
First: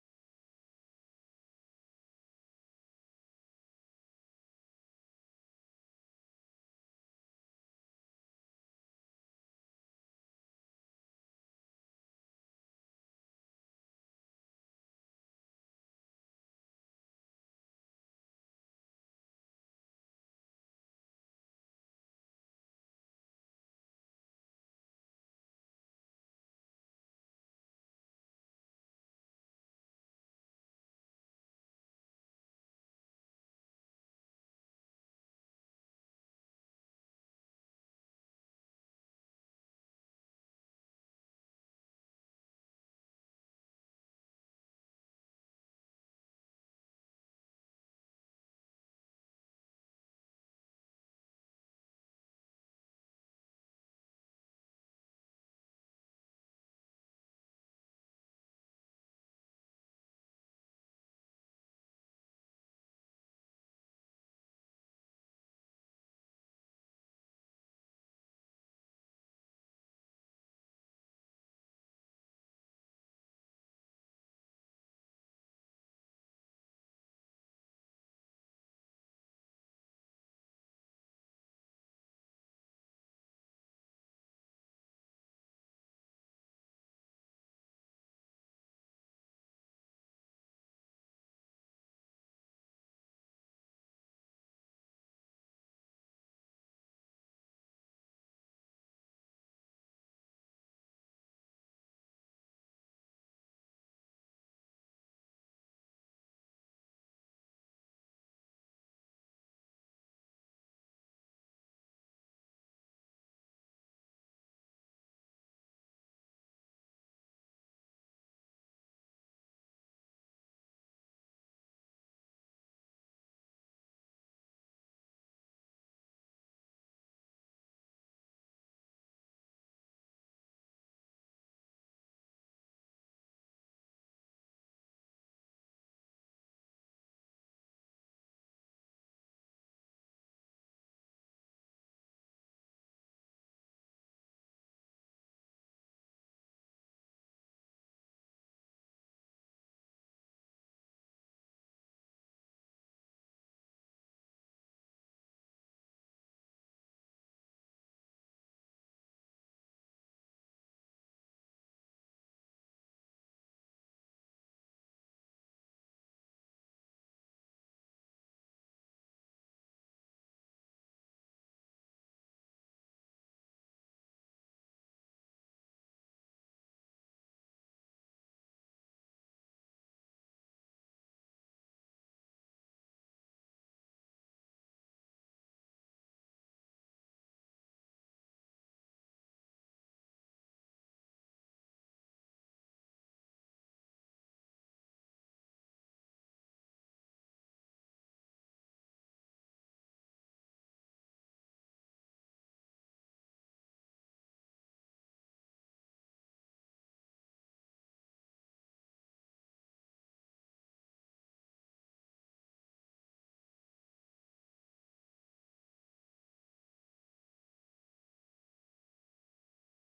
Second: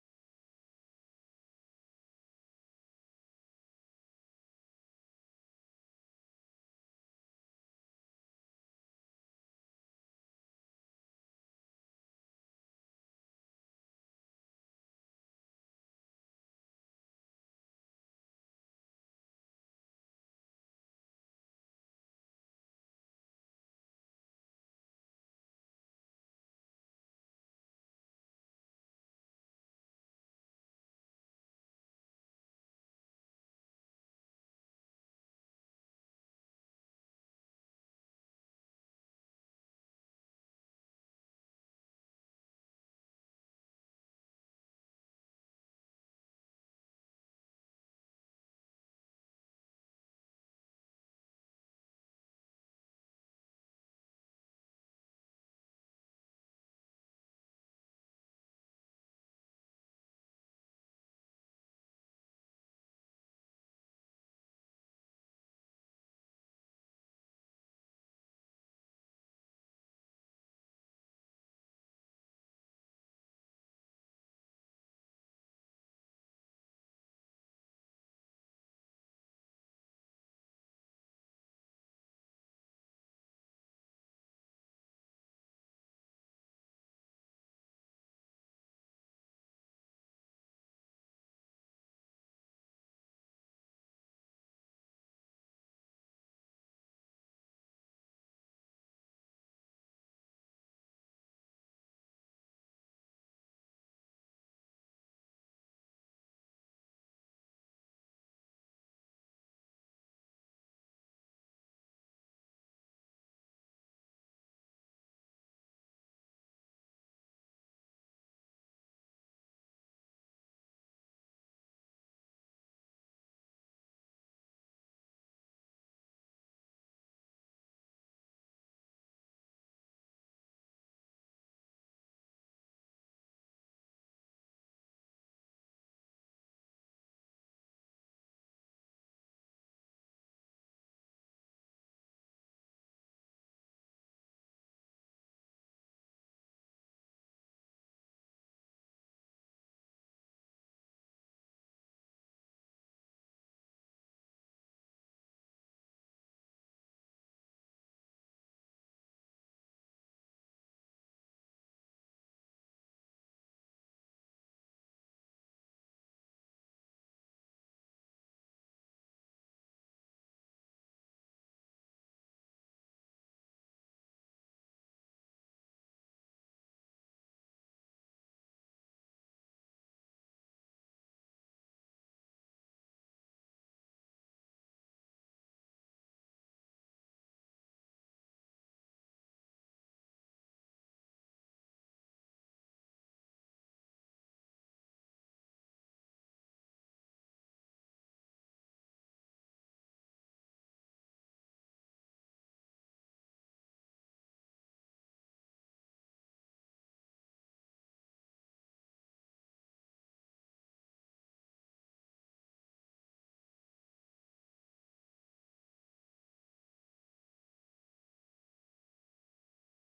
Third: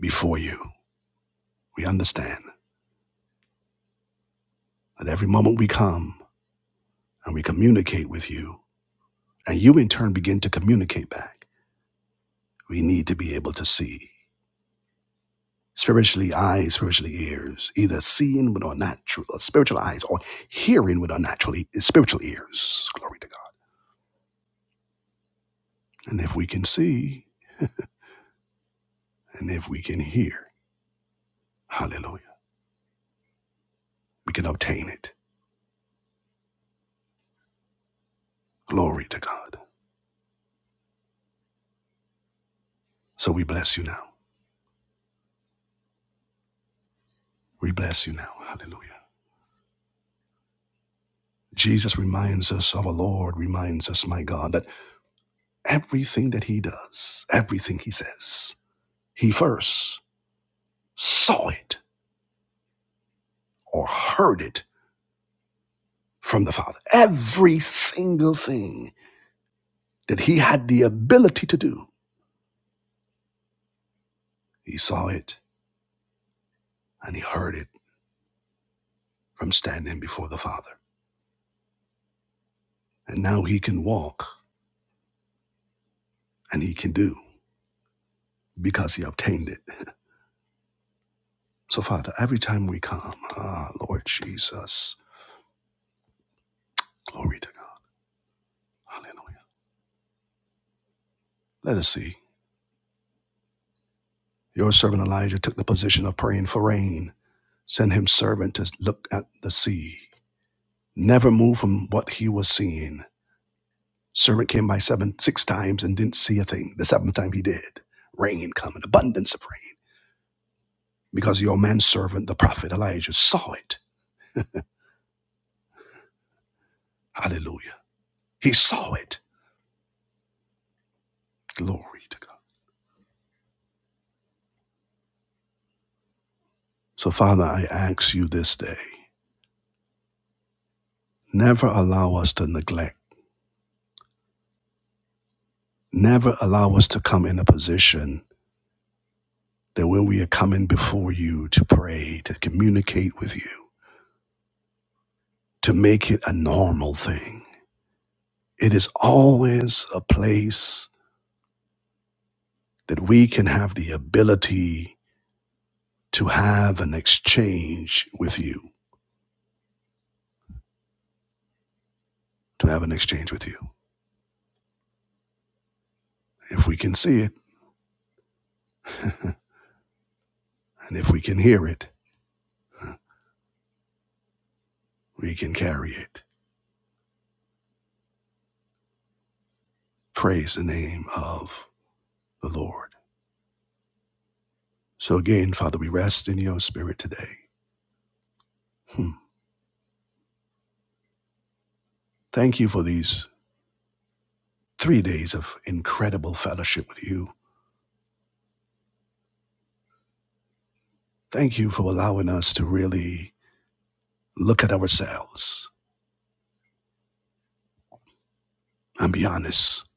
Speaker 1: before you. We understand. At every moment we come and we communicate with you, and you in turn begin to communicate back, we need to be able to see. Spiritually eyes, spiritually ears, either seeing with our natural uh, spiritual eyes or hearing with our natural e- spiritual ears. Glory to God. And if we can see and if we can hear, hallelujah, we can obtain it. Glory to God. So we bless you now. We bless you now. Hallelujah. Jesus reminds us, our Lord reminds us, my God, that Everything that he does, everything he says, he first saw it or heard it from the Father. Every single thing that he had the ability to do, he saw it and he heard it from standing before the Father. And now he can walk and he can do because he obtained it. So, Father, every time we come, ah, Lord Jesus, glory to God. Hallelujah. Let us see. Your servant Elijah took the position of praying for rain Send him servant to look at the sea. Never moved from what he was seeing. Servant came by seven, six times and didn't see a thing. The seventh time he did. Rain come, an abundance of rain. Because your manservant, the prophet Elijah, saw it. Hallelujah. He saw it. Glory to God. So, Father, I ask you this day never allow us to neglect, never allow us to come in a position that when we are coming before you to pray, to communicate with you, to make it a normal thing It is always a place that we can have the ability to have an exchange with you, to have an exchange with you. If we can see it and if we can hear it, we can carry it. Praise the name of the Lord. So again, Father, we rest in your spirit today. Hmm. Thank you for these three days of incredible fellowship with you. Thank you for allowing us to really look at ourselves and be honest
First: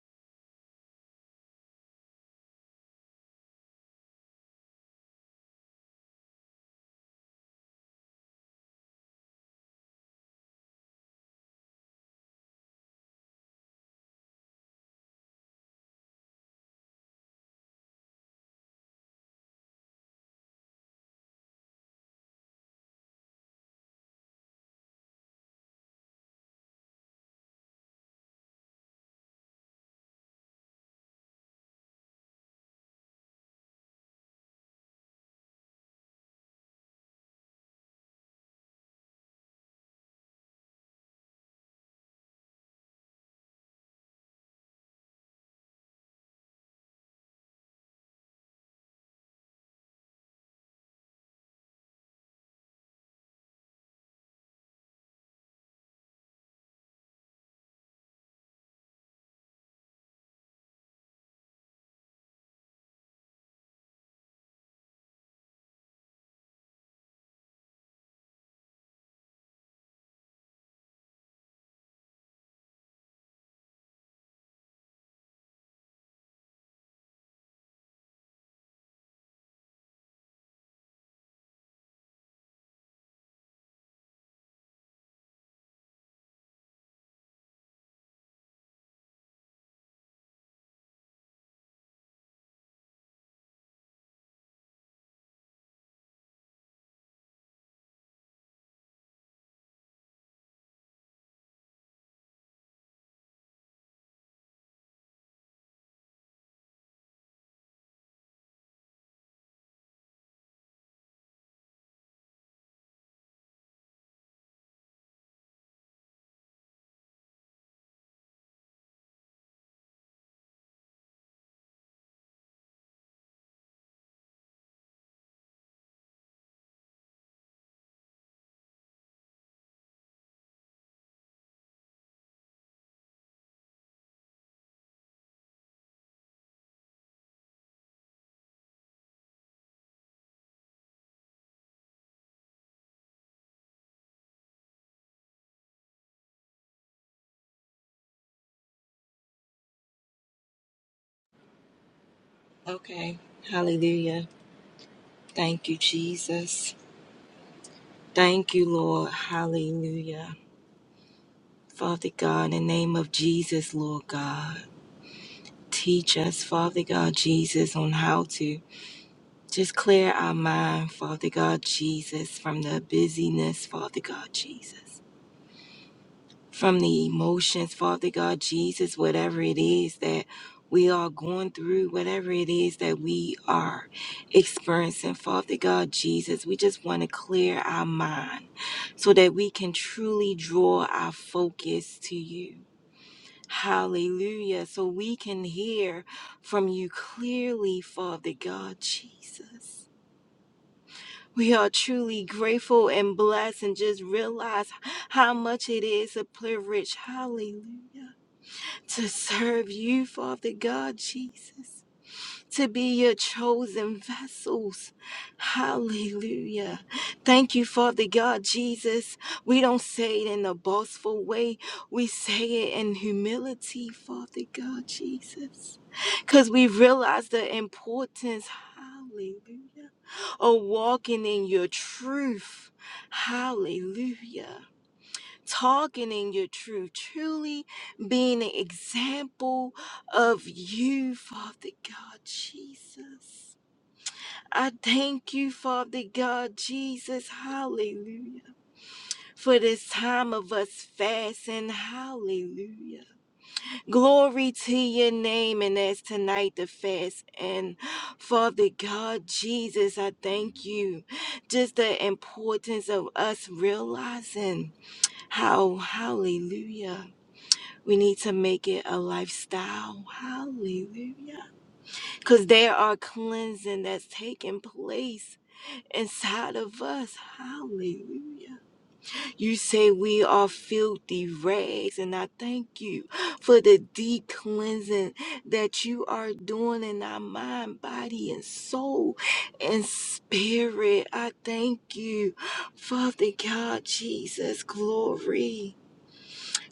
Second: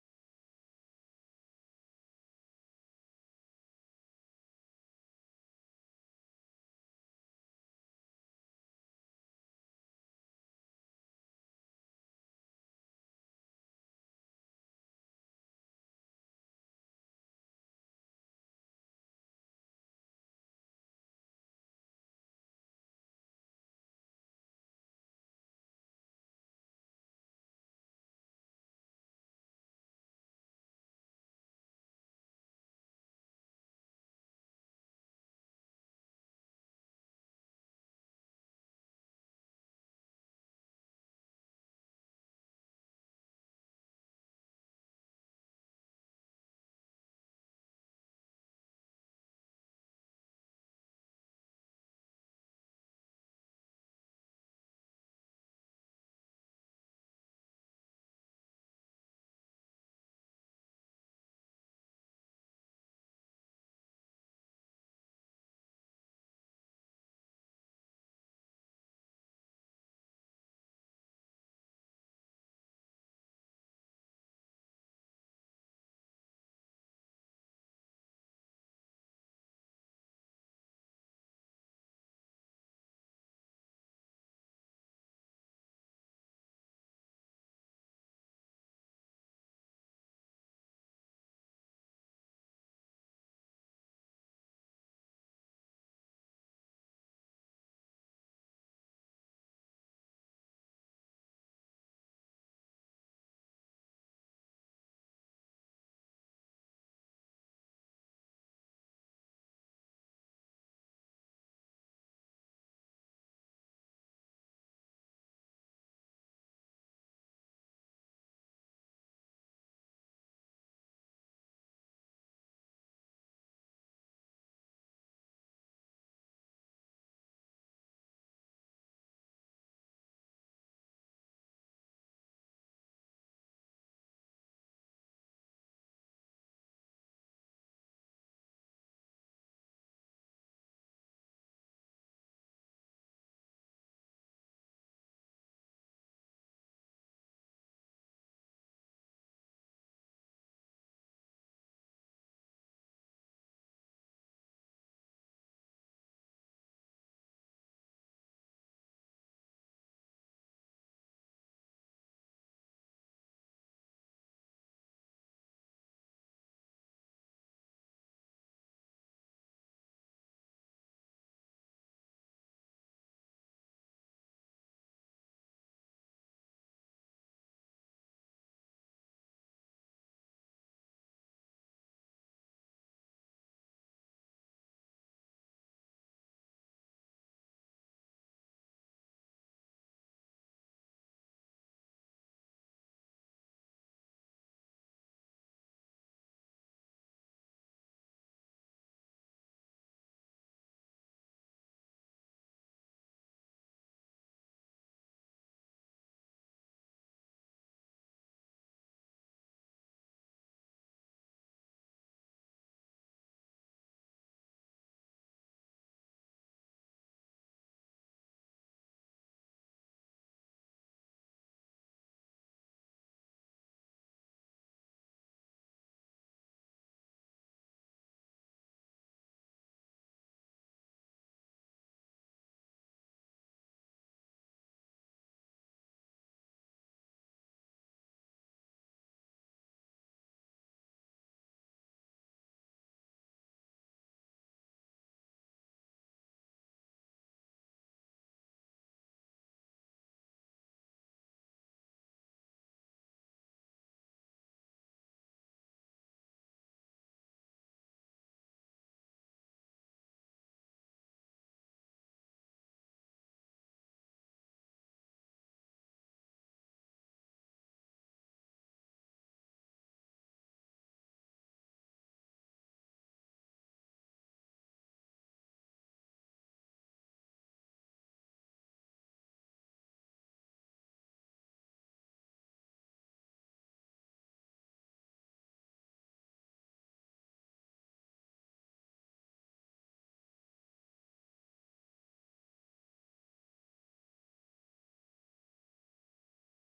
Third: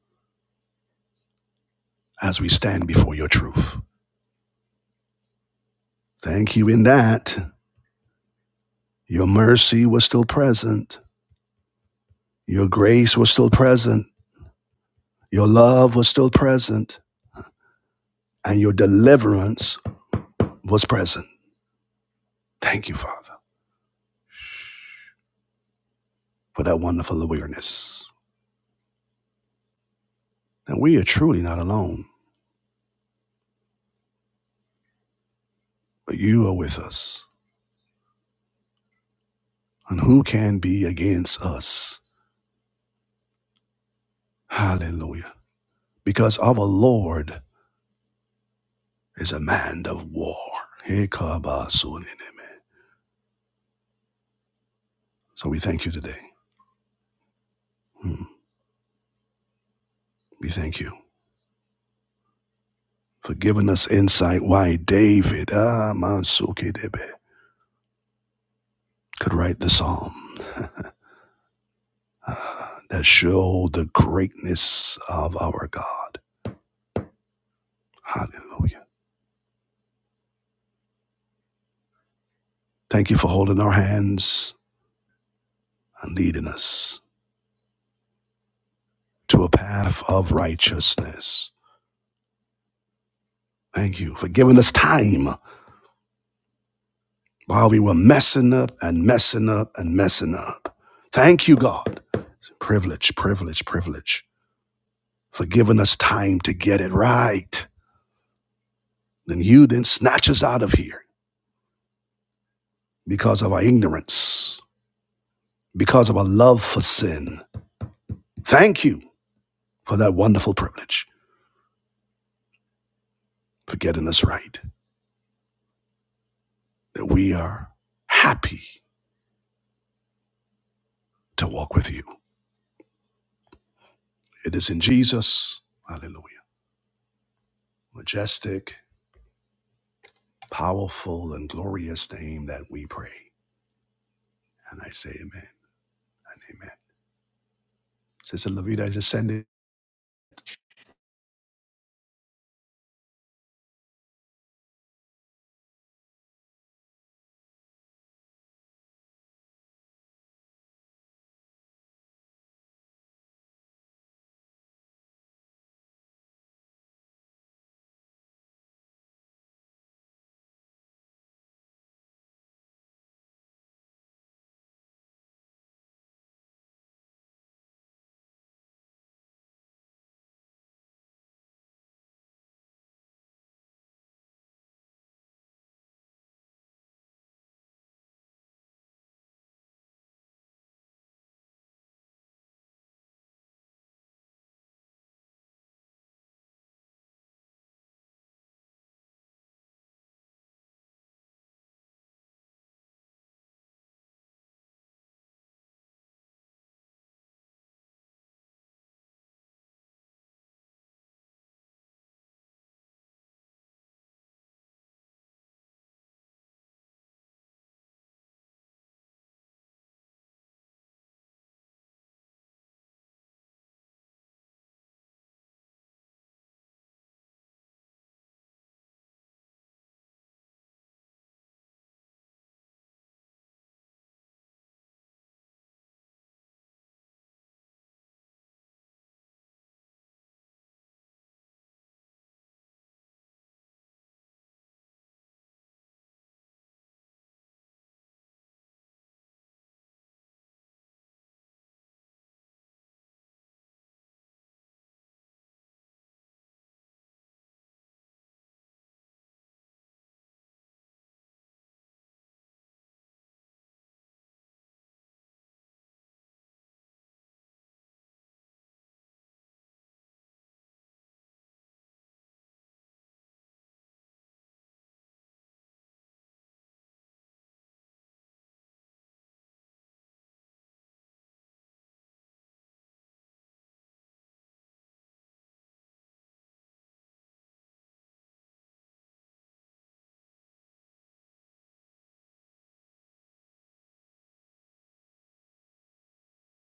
Speaker 1: as we stand before your truth. Thank you in that your mercy was still present, your grace was still present, your love was still present, and your deliverance was present. Thank you, Father, for that wonderful awareness. And we are truly not alone, but you are with us. And who can be against us? Hallelujah. Because our Lord is a man of war. Hekabasuninime. So we thank you today. Mm, We thank you. for giving us insight why David ah, Mansuki could write the psalm ah, that showed the greatness of our God. Hallelujah. Thank you for holding our hands and leading us to a path of righteousness. Thank you for giving us time while we were messing up and messing up and messing up. Thank you, God. It's a privilege, privilege, privilege for giving us time to get it right. Then you then snatch us out of here because of our ignorance, because of our love for sin. Thank you for that wonderful privilege for getting us right, that we are happy to walk with you. It is in Jesus, hallelujah, majestic, powerful, and glorious name that we pray. And I say amen and amen. Sister Levita, I just send it.
Speaker 2: Okay. Hallelujah. Thank you, Jesus. Thank you, Lord. Hallelujah. Father God, in the name of Jesus, Lord God, teach us, Father God, Jesus, on how to just clear our mind, Father God, Jesus, from the busyness, Father God, Jesus. from the emotions, Father God, Jesus, whatever it is that we are going through, whatever it is that we are experiencing, Father God, Jesus, we just want to clear our mind so that we can truly draw our focus to you. Hallelujah. So we can hear from you clearly, Father God, Jesus. We are truly grateful and blessed and just realize how much it is a privilege. Hallelujah to serve you, Father God, Jesus, to be your chosen vessels. Hallelujah. Thank you, Father God, Jesus. We don't say it in a boastful way, we say it in humility, Father God, Jesus, because we realize the importance. Hallelujah. Of walking in your truth. Hallelujah talking in your truth, truly being an example of you, Father God Jesus. I thank you, Father God Jesus, hallelujah, for this time of us fasting, hallelujah. Glory to your name, and as tonight the fast, and Father God Jesus, I thank you. Just the importance of us realizing how, hallelujah we need to make it a lifestyle. Hallelujah. Because there are cleansing that's taking place inside of us. Hallelujah. You say we are filthy rags, and I thank you for the deep cleansing that you are doing in our mind, body, and soul and spirit. I thank you, Father God, Jesus, glory.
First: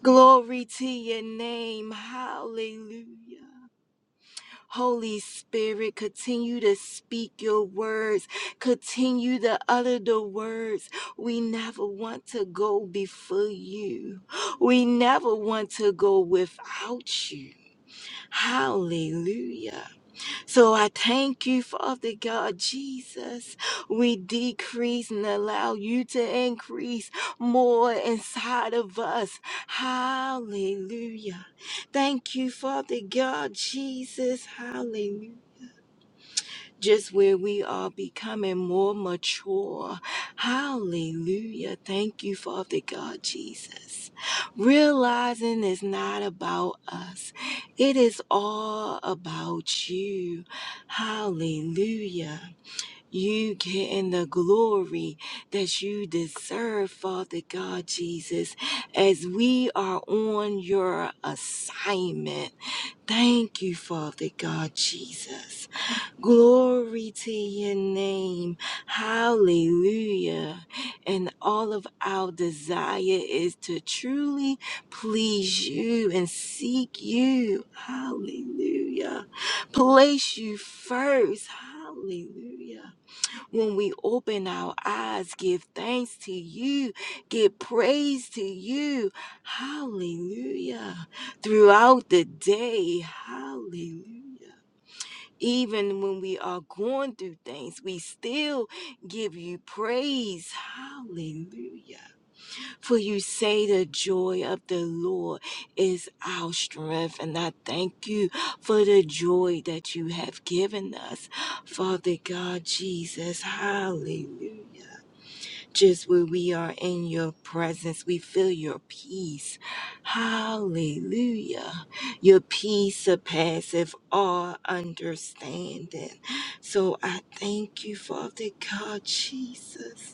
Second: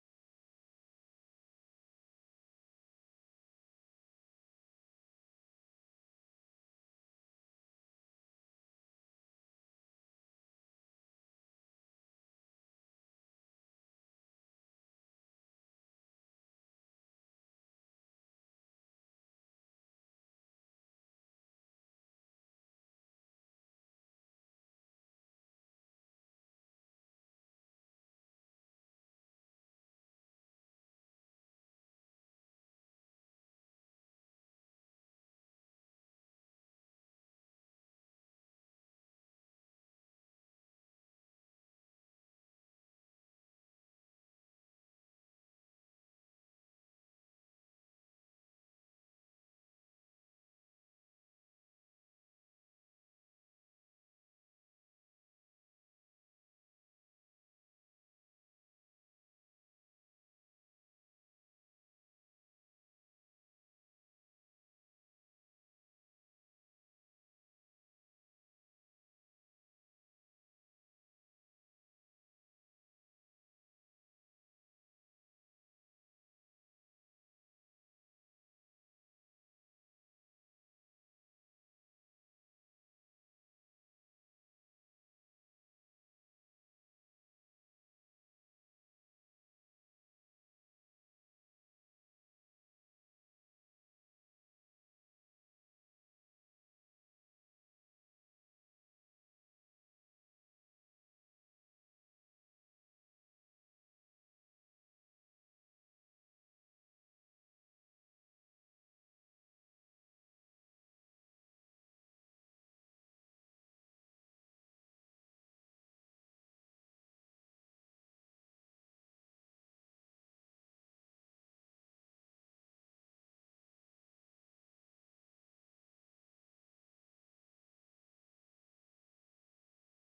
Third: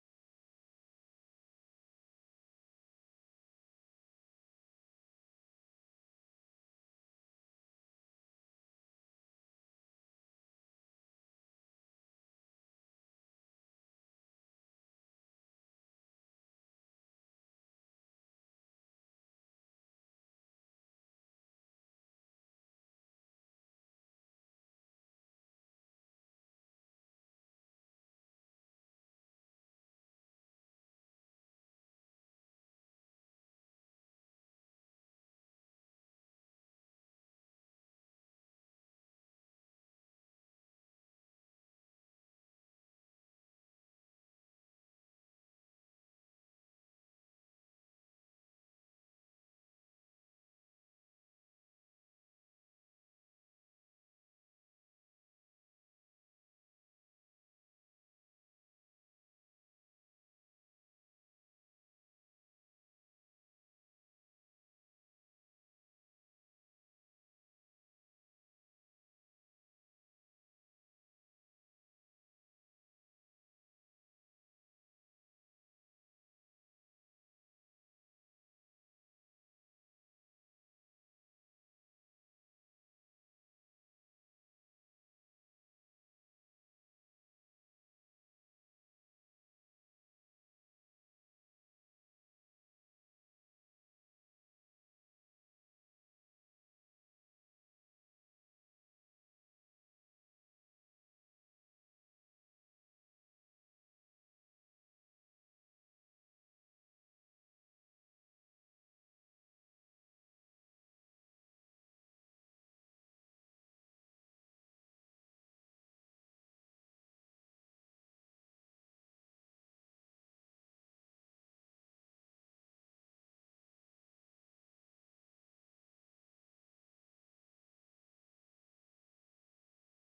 Speaker 2: Glory to your name. Hallelujah. Holy Spirit, continue to speak your words. Continue to utter the words. We never want to go before you. We never want to go without you. Hallelujah. So I thank you, Father God Jesus. We decrease and allow you to increase more inside of us. Hallelujah. Thank you, Father God Jesus. Hallelujah just where we are becoming more mature. Hallelujah. Thank you, Father God Jesus. Realizing it's not about us, it is all about you. Hallelujah. You getting the glory that you deserve, Father God Jesus, as we are on your assignment. Thank you, Father God Jesus. Glory to your name. Hallelujah. And all of our desire is to truly please you and seek you. Hallelujah. Place you first. Hallelujah. When we open our eyes, give thanks to you, give praise to you. Hallelujah. Throughout the day. Hallelujah even when we are going through things, we still give you praise. Hallelujah. For you say the joy of the Lord is our strength. And I thank you for the joy that you have given us, Father God Jesus. Hallelujah. Just when we are in your presence, we feel your peace. Hallelujah. Your peace surpasses all understanding. So I thank you, Father God, Jesus.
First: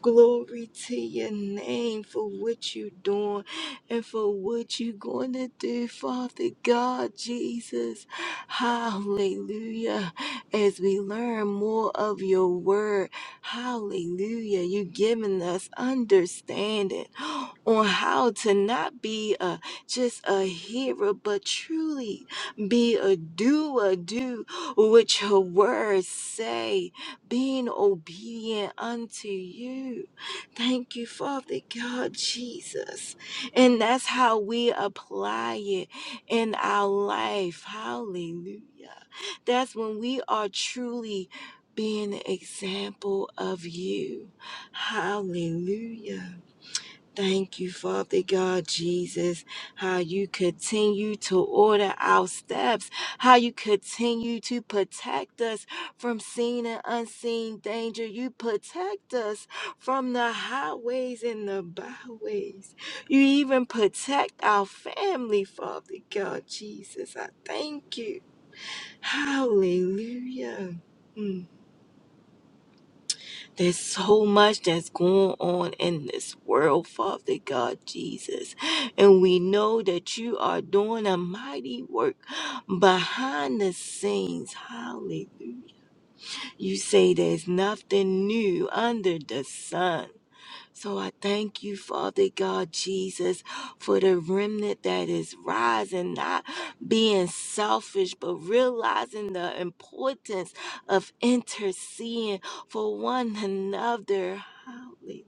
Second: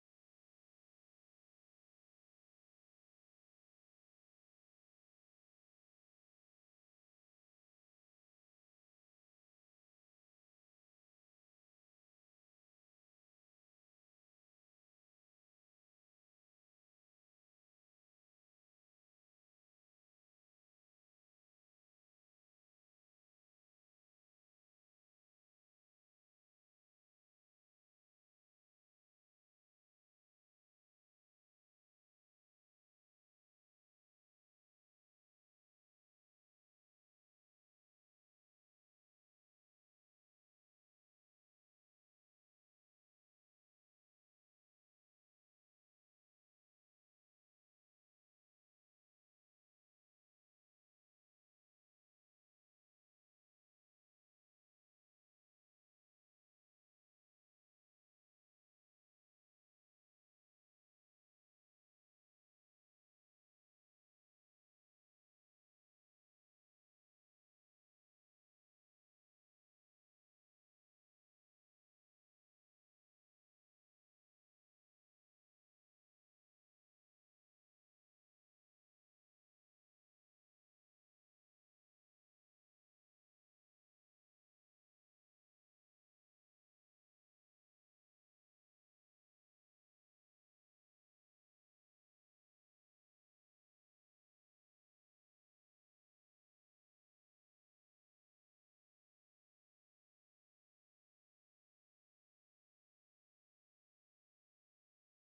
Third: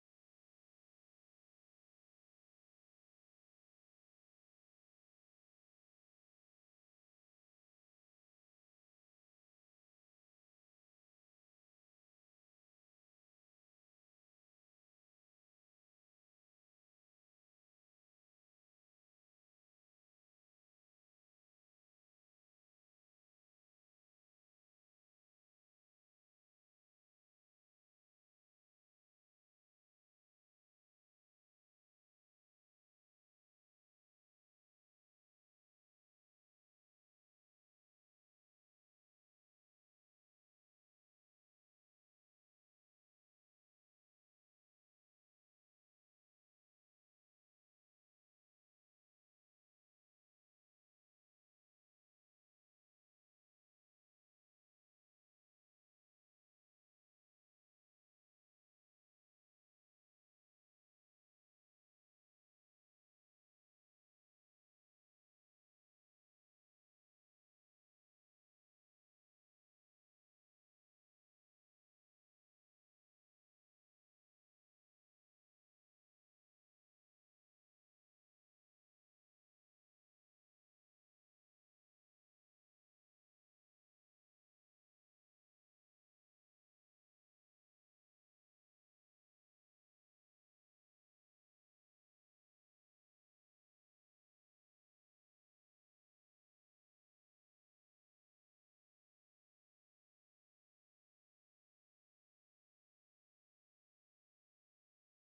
Speaker 2: Glory to your name for what you're doing and for what you're going to do, Father God, Jesus. Hallelujah. As we learn more of your word, hallelujah, you're giving us understanding on how to not be a, just a hearer, but truly be a doer, do what your words say being obedient unto you. Thank you, Father God, Jesus. And that's how we apply it in our life. Hallelujah. That's when we are truly being an example of you. Hallelujah. Thank you, Father God Jesus, how you continue to order our steps, how you continue to protect us from seen and unseen danger. You protect us from the highways and the byways. You even protect our family, Father God Jesus. I thank you. Hallelujah. Mm. There's so much that's going on in this world, Father God Jesus. And we know that you are doing a mighty work behind the scenes. Hallelujah. You say there's nothing new under the sun. So I thank you, Father God Jesus, for the remnant that is rising, not being selfish, but realizing the importance of interceding for one another. Hallelujah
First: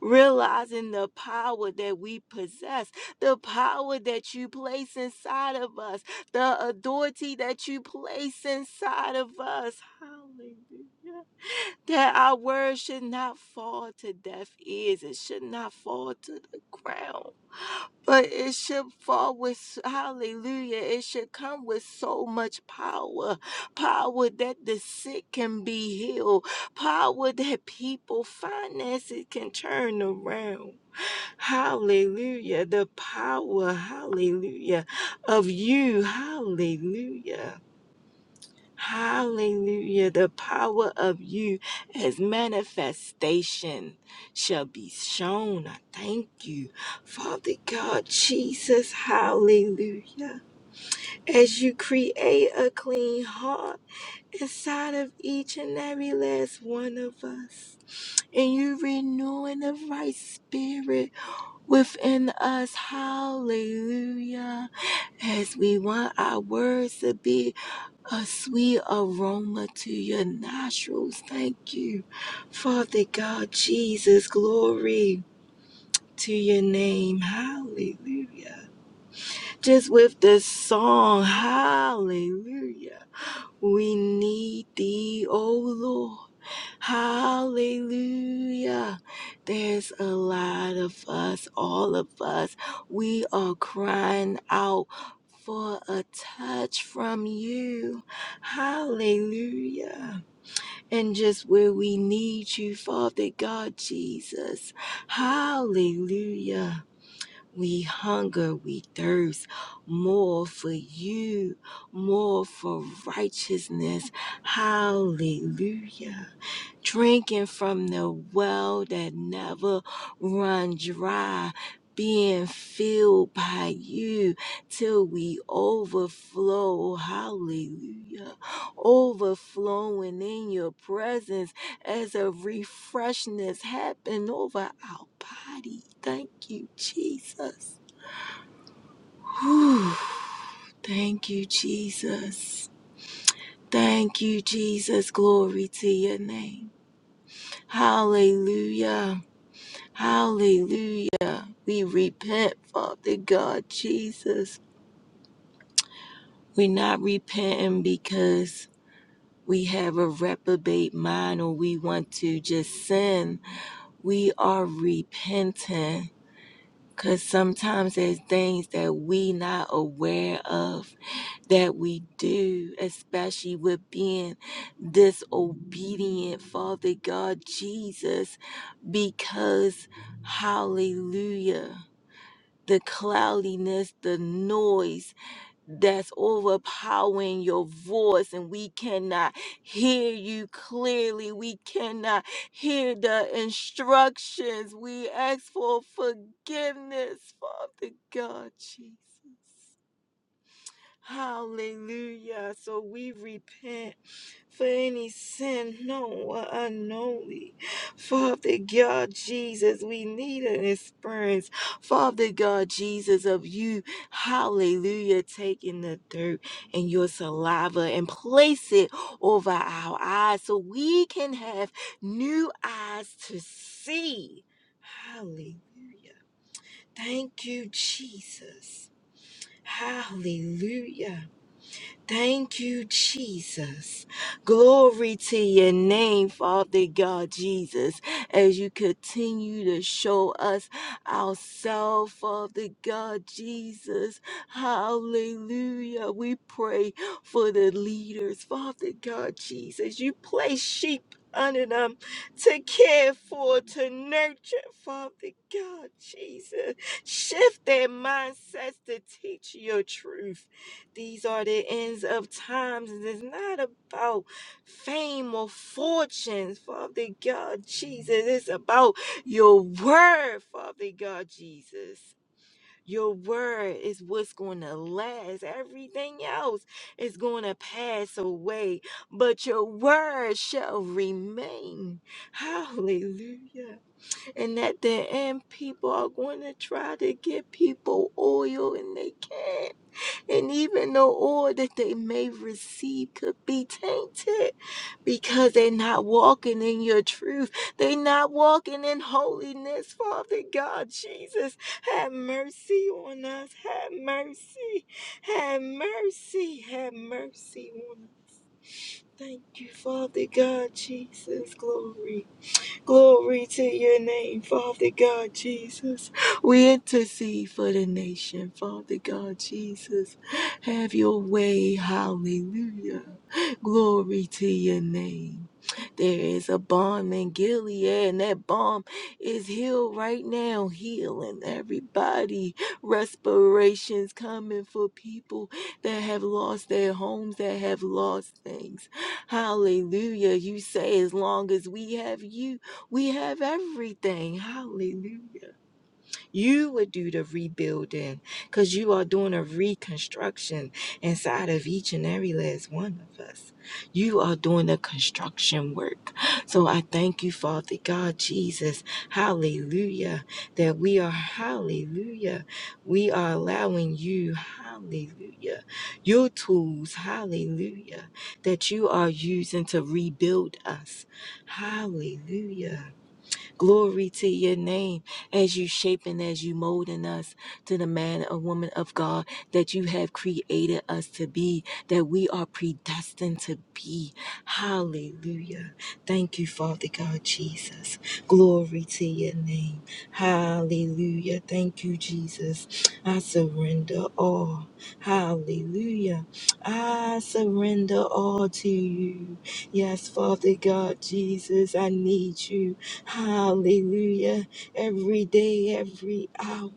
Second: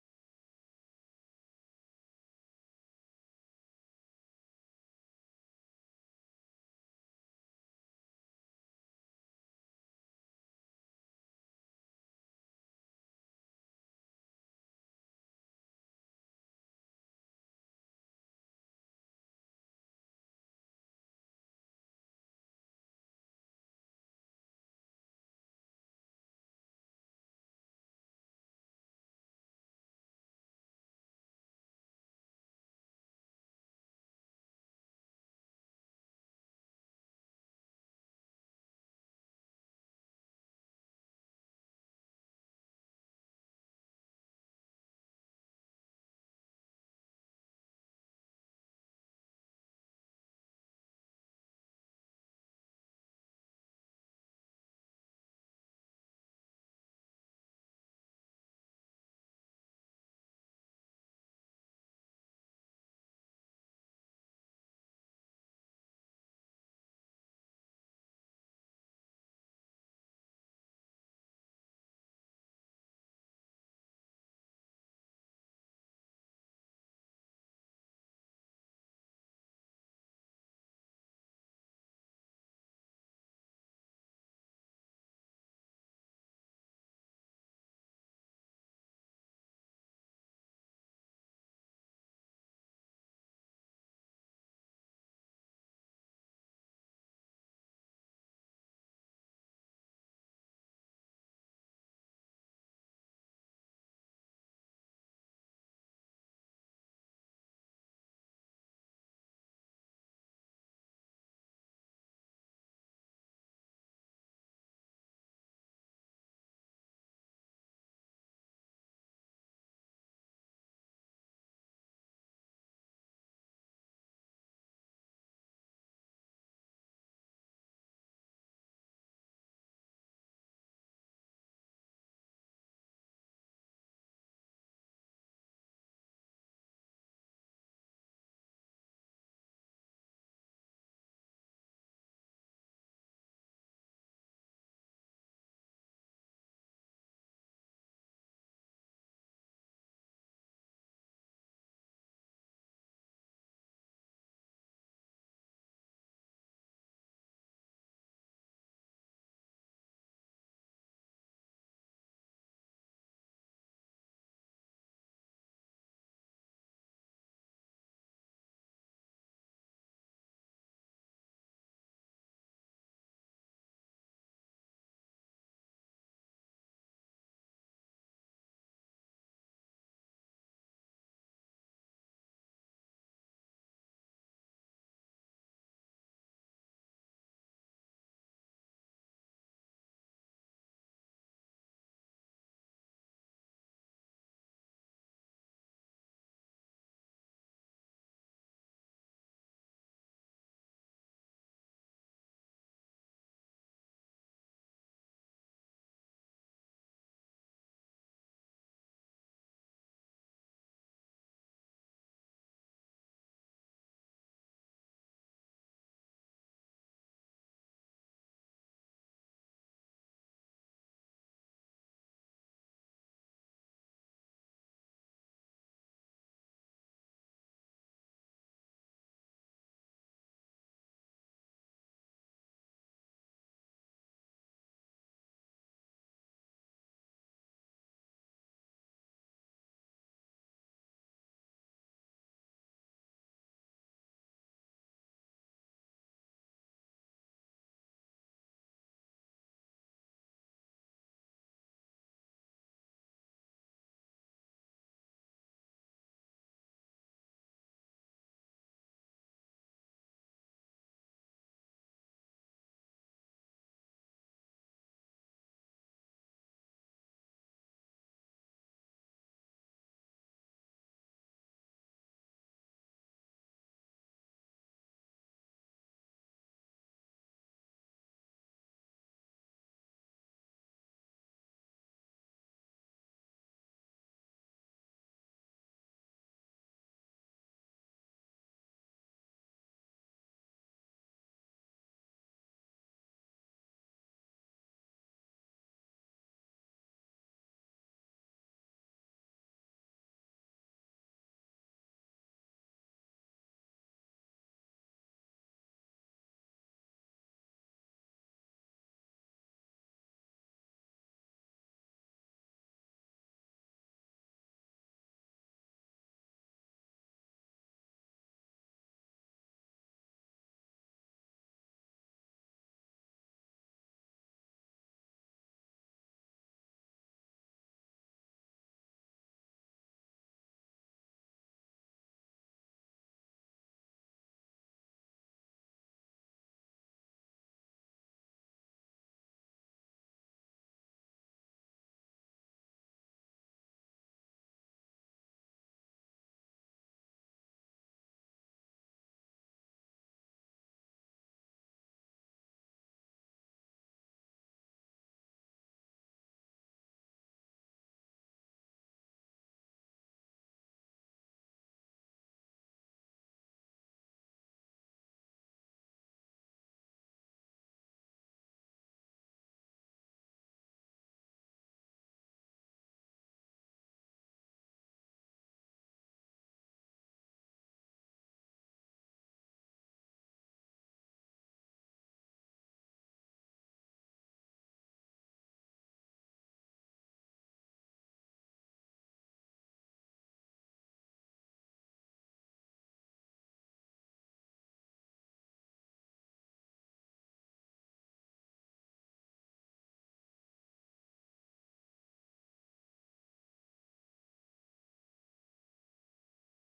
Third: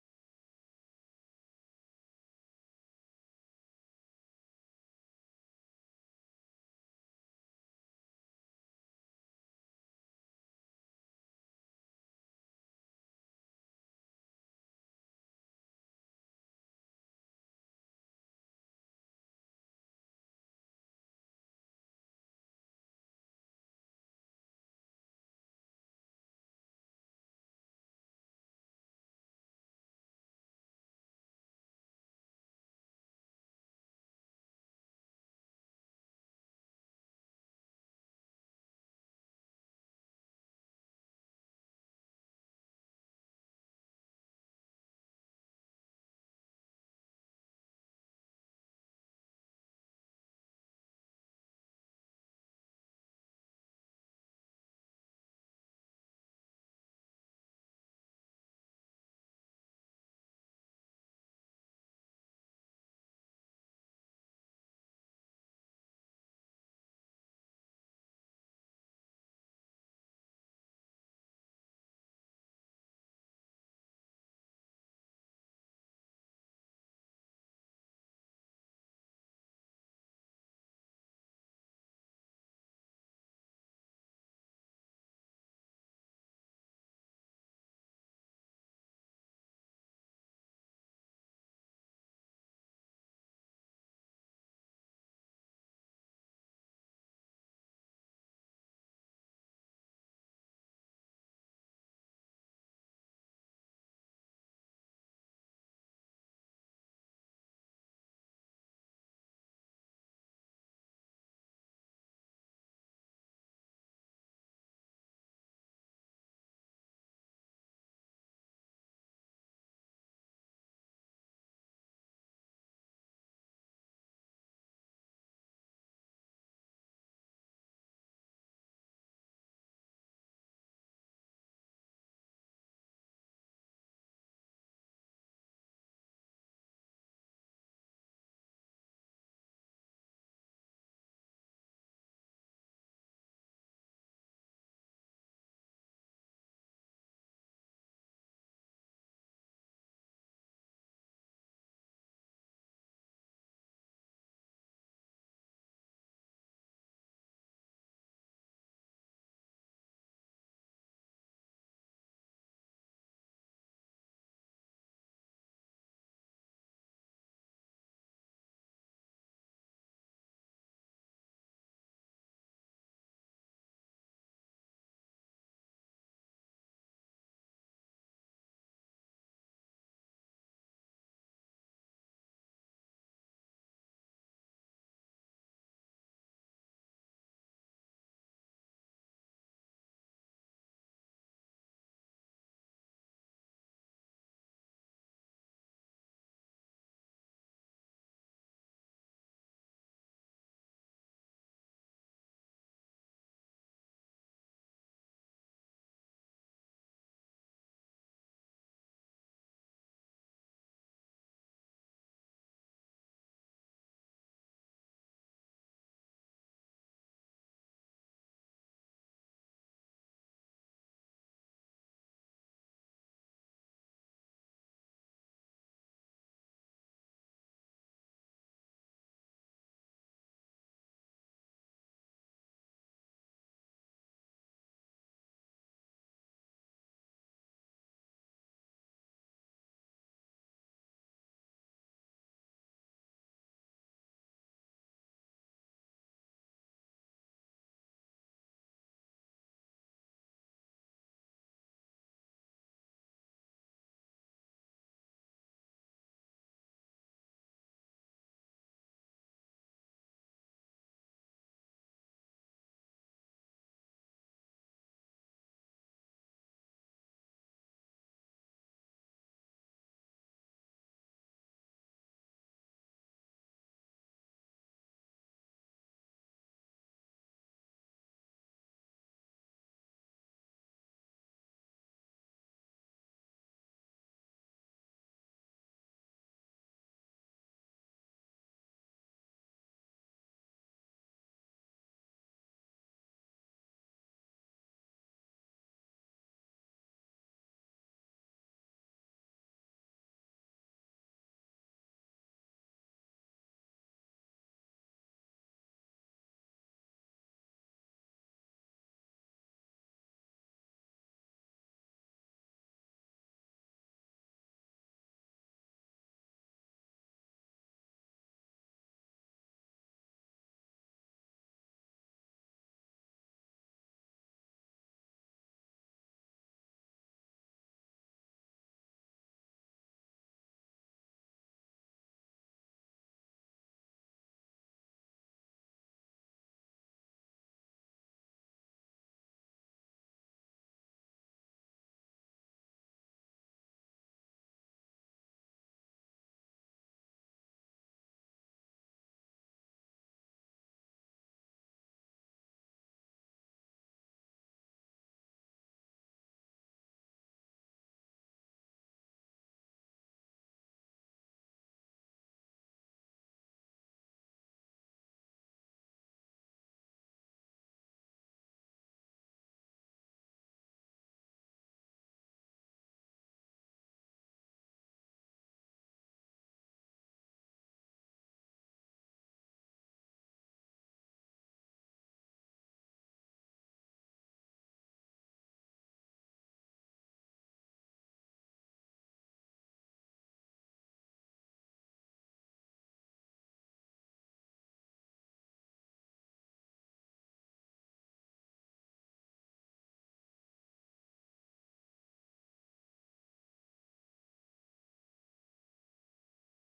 Speaker 2: realizing the power that we possess, the power that you place inside of us, the authority that you place inside of us. Hallelujah that our word should not fall to deaf ears. It should not fall to the ground. But it should fall with, hallelujah, it should come with so much power. Power that the sick can be healed. Power that people, finances can turn around. Hallelujah. The power, hallelujah, of you. Hallelujah. Hallelujah. The power of you as manifestation shall be shown. I thank you, Father God, Jesus. Hallelujah. As you create a clean heart inside of each and every last one of us. And you renewing the right spirit within us. Hallelujah. As we want our words to be a sweet aroma to your nostrils. Thank you, Father God, Jesus. Glory to your name. Hallelujah. Just with the song, Hallelujah. We need thee, O Lord. Hallelujah. There's a lot of us, all of us. We are crying out for a touch from you. Hallelujah. And just where we need you, Father God Jesus. Hallelujah. We hunger, we thirst more for you, more for righteousness. Hallelujah. Drinking from the well that never run dry, being filled by you till we overflow. Hallelujah. Overflowing in your presence as a refreshness happen over our body. Thank you, Jesus. Whew. Thank you, Jesus. Thank you, Jesus. Glory to your name. Hallelujah. Hallelujah. We repent, Father God, Jesus. We're not repenting because we have a reprobate mind or we want to just sin. We are repenting because sometimes there's things that we not aware of that we do, especially with being disobedient, Father God Jesus, because hallelujah, the cloudiness, the noise that's overpowering your voice, and we cannot hear you clearly, we cannot hear the instructions. We ask for forgiveness, Father God Jesus. Hallelujah. So we repent for any sin known or unknowingly. Father God Jesus, we need an experience. Father God Jesus, of you, hallelujah, taking the dirt and your saliva and place it over our eyes so we can have new eyes to see. Hallelujah. Thank you, Jesus. Hallelujah. Thank you, Jesus. Glory to your name, Father God Jesus, as you continue to show us ourselves, Father God Jesus. Hallelujah. We pray for the leaders, Father God Jesus. You place sheep under them to care for, to nurture, Father God Jesus. Shift their mindsets to teach your truth. These are the ends of times. and It's not about fame or fortunes, Father God Jesus. It's about your word, Father God Jesus. Your word is what's going to last. Everything else is going to pass away, but your word shall remain. Hallelujah. And at the end, people are going to try to get people oil and they can't and even the oil that they may receive could be tainted because they're not walking in your truth. They're not walking in holiness. Father God, Jesus, have mercy on us. Have mercy. Have mercy. Have mercy on us. Thank you, Father God, Jesus. Glory. Glory to your name, Father God Jesus. We intercede for the nation, Father God Jesus. Have your way. Hallelujah. Glory to your name. There is a bomb in Gilead, and that bomb is healed right now, healing everybody. Respirations coming for people that have lost their homes, that have lost things. Hallelujah. You say, as long as we have you. We have everything. Hallelujah. You would do the rebuilding because you are doing a reconstruction inside of each and every last one of us. You are doing the construction work. So I thank you, Father God, Jesus. Hallelujah. That we are, hallelujah. We are allowing you, hallelujah, your tools, hallelujah, that you are using to rebuild us. Hallelujah. Glory to your name as you shaping, as you molding us to the man or woman of God that you have created us to be, that we are predestined to be. Hallelujah. Thank you, Father God Jesus. Glory to your name. Hallelujah. Thank you, Jesus. I surrender all. Hallelujah. I surrender all to you. Yes, Father God Jesus, I need you. Hallelujah. Every day, every hour,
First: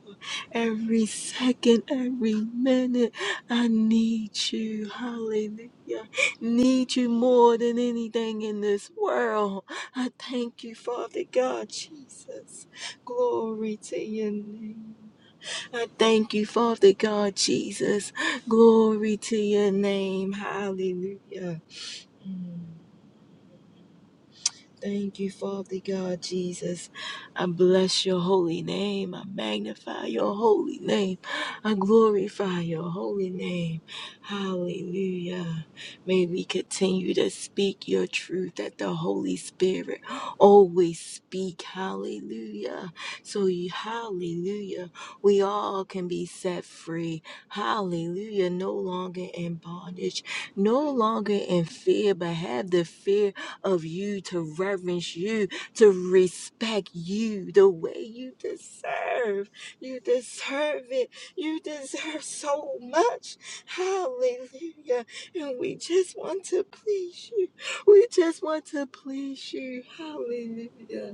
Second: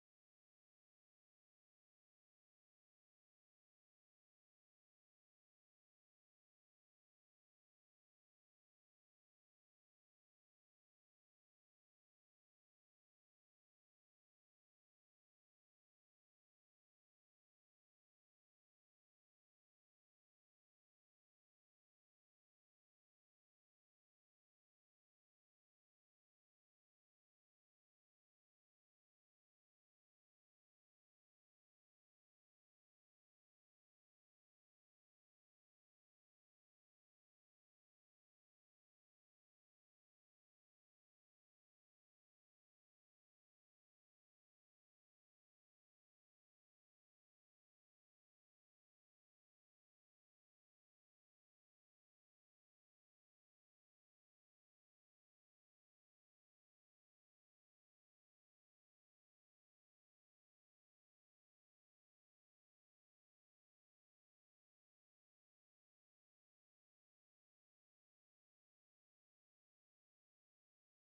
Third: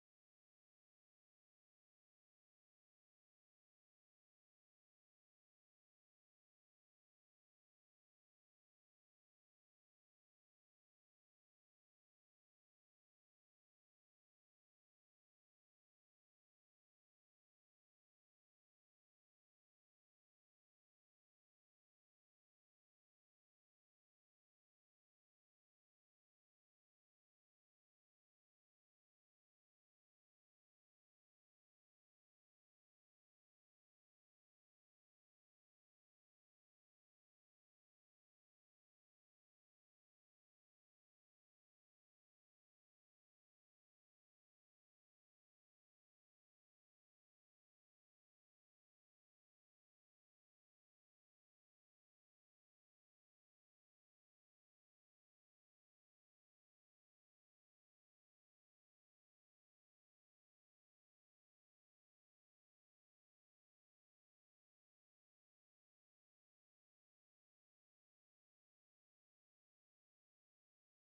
Speaker 2: every second, every minute, I need you. Hallelujah. Need you more than anything in this world. I thank you, Father God, Jesus. Glory to your name. I thank you, Father God, Jesus. Glory to your name. Hallelujah. Mm. Thank you, Father God Jesus. I bless your holy name. I magnify your holy name. I glorify your holy name. Hallelujah. May we continue to speak your truth that the Holy Spirit always speak. Hallelujah. So you hallelujah. We all can be set free. Hallelujah. No longer in bondage, no longer in fear, but have the fear of you, to reverence you, to respect you the way you deserve. You deserve it. You deserve so much. Hallelujah. And we just want to please you. We just want to please you. Hallelujah.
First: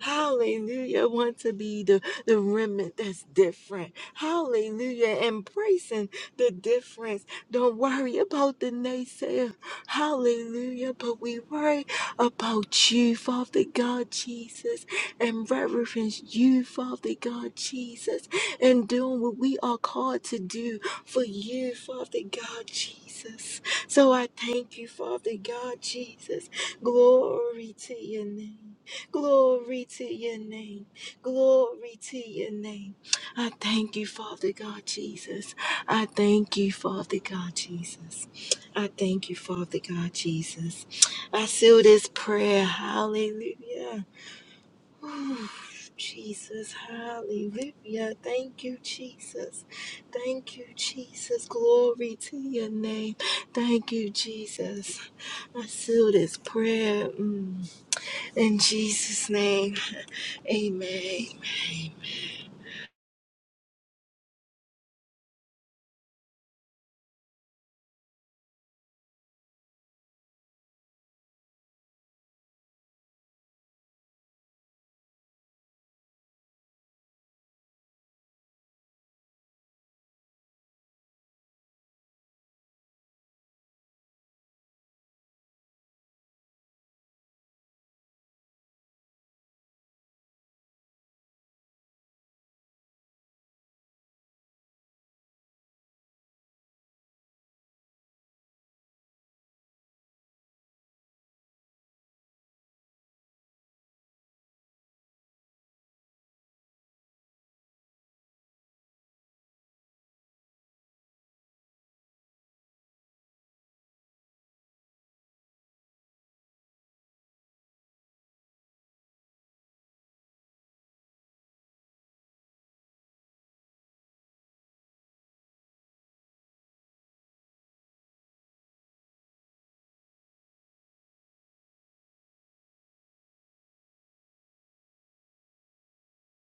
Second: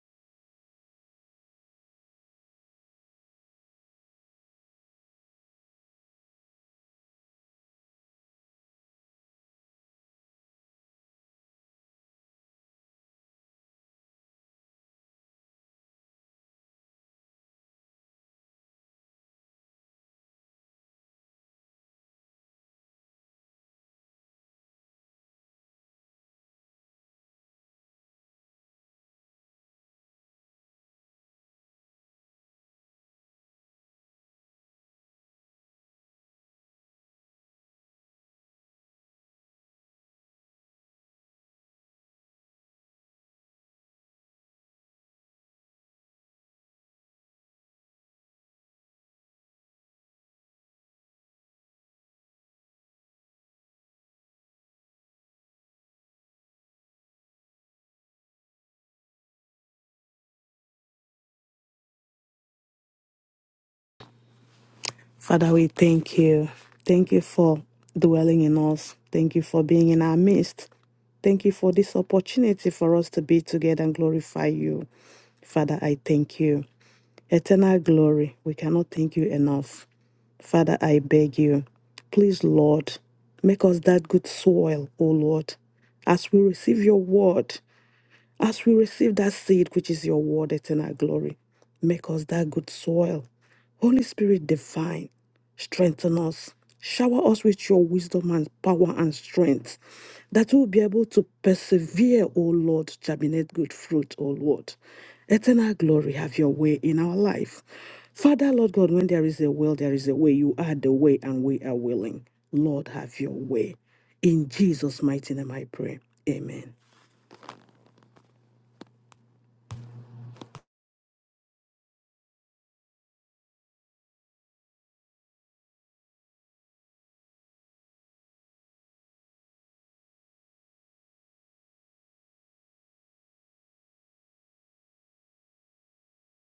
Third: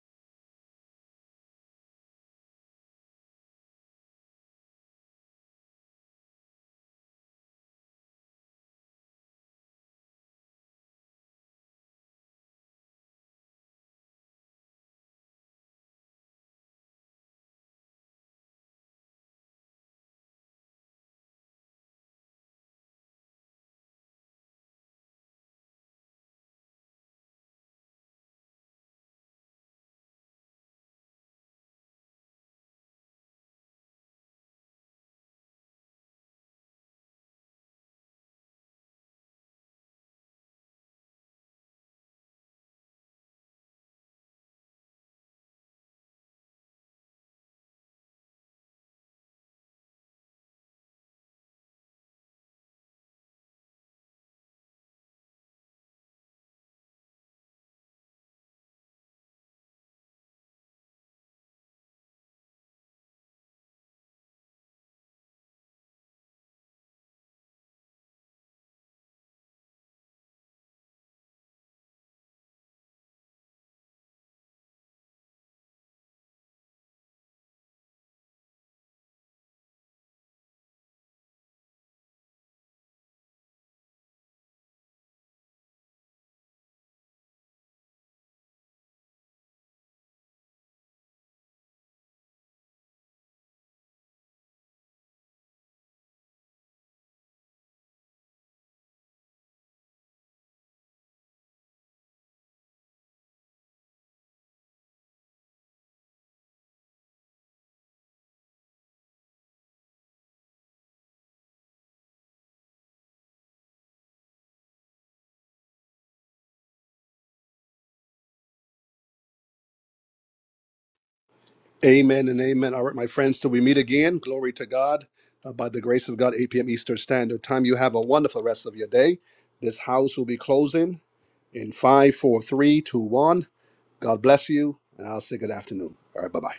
Speaker 2: Hallelujah. Want to be the, the remnant that's different. Hallelujah. Embracing the difference. Don't worry about the naysayer. Hallelujah. But we worry about you, Father God Jesus, and reverence you, Father God Jesus, and doing what we are called to do for you, Father God Jesus. So I thank you, Father God Jesus. Glory to your name. Glory to your name. Glory to your name. I thank you, Father God Jesus. I thank you, Father God Jesus. I thank you, Father God Jesus. I seal this prayer. Hallelujah. Ooh, Jesus, hallelujah. Thank you, Jesus. Thank you, Jesus. Glory to your name. Thank you, Jesus. I seal this prayer. Mm. In Jesus' name, amen.
Speaker 3: Father, we thank you. Thank you for dwelling in us. Thank you for being in our midst. Thank you for this opportunity for us to be together and glorify you. Father, I thank you. Eternal glory, we cannot thank you enough. Father, I beg you, please, Lord, make us that good soil, O Lord, as we receive your word. As we receive that seed, which is your word, it's in our glory. Make us that good soil. Holy Spirit divine, strengthen us. Shower us with your wisdom and power and strength that we'll be able to persevere, O Lord, germinate good fruit, O Lord. Eternal glory, have your way in our life. Father, Lord God, when there is a will, there is a way. You are the way, and we are willing. Lord, have your way. In Jesus' mighty name I pray. Amen.
Speaker 1: Amen and amen. All right, my friends, till we meet again, glory to God. Uh, by the grace of God, 8 p.m. Eastern Standard Time, you have a wonderful rest of your day. This house will be closing. in five, four, three, two, one. God bless you, and I'll say good afternoon. All right, bye bye.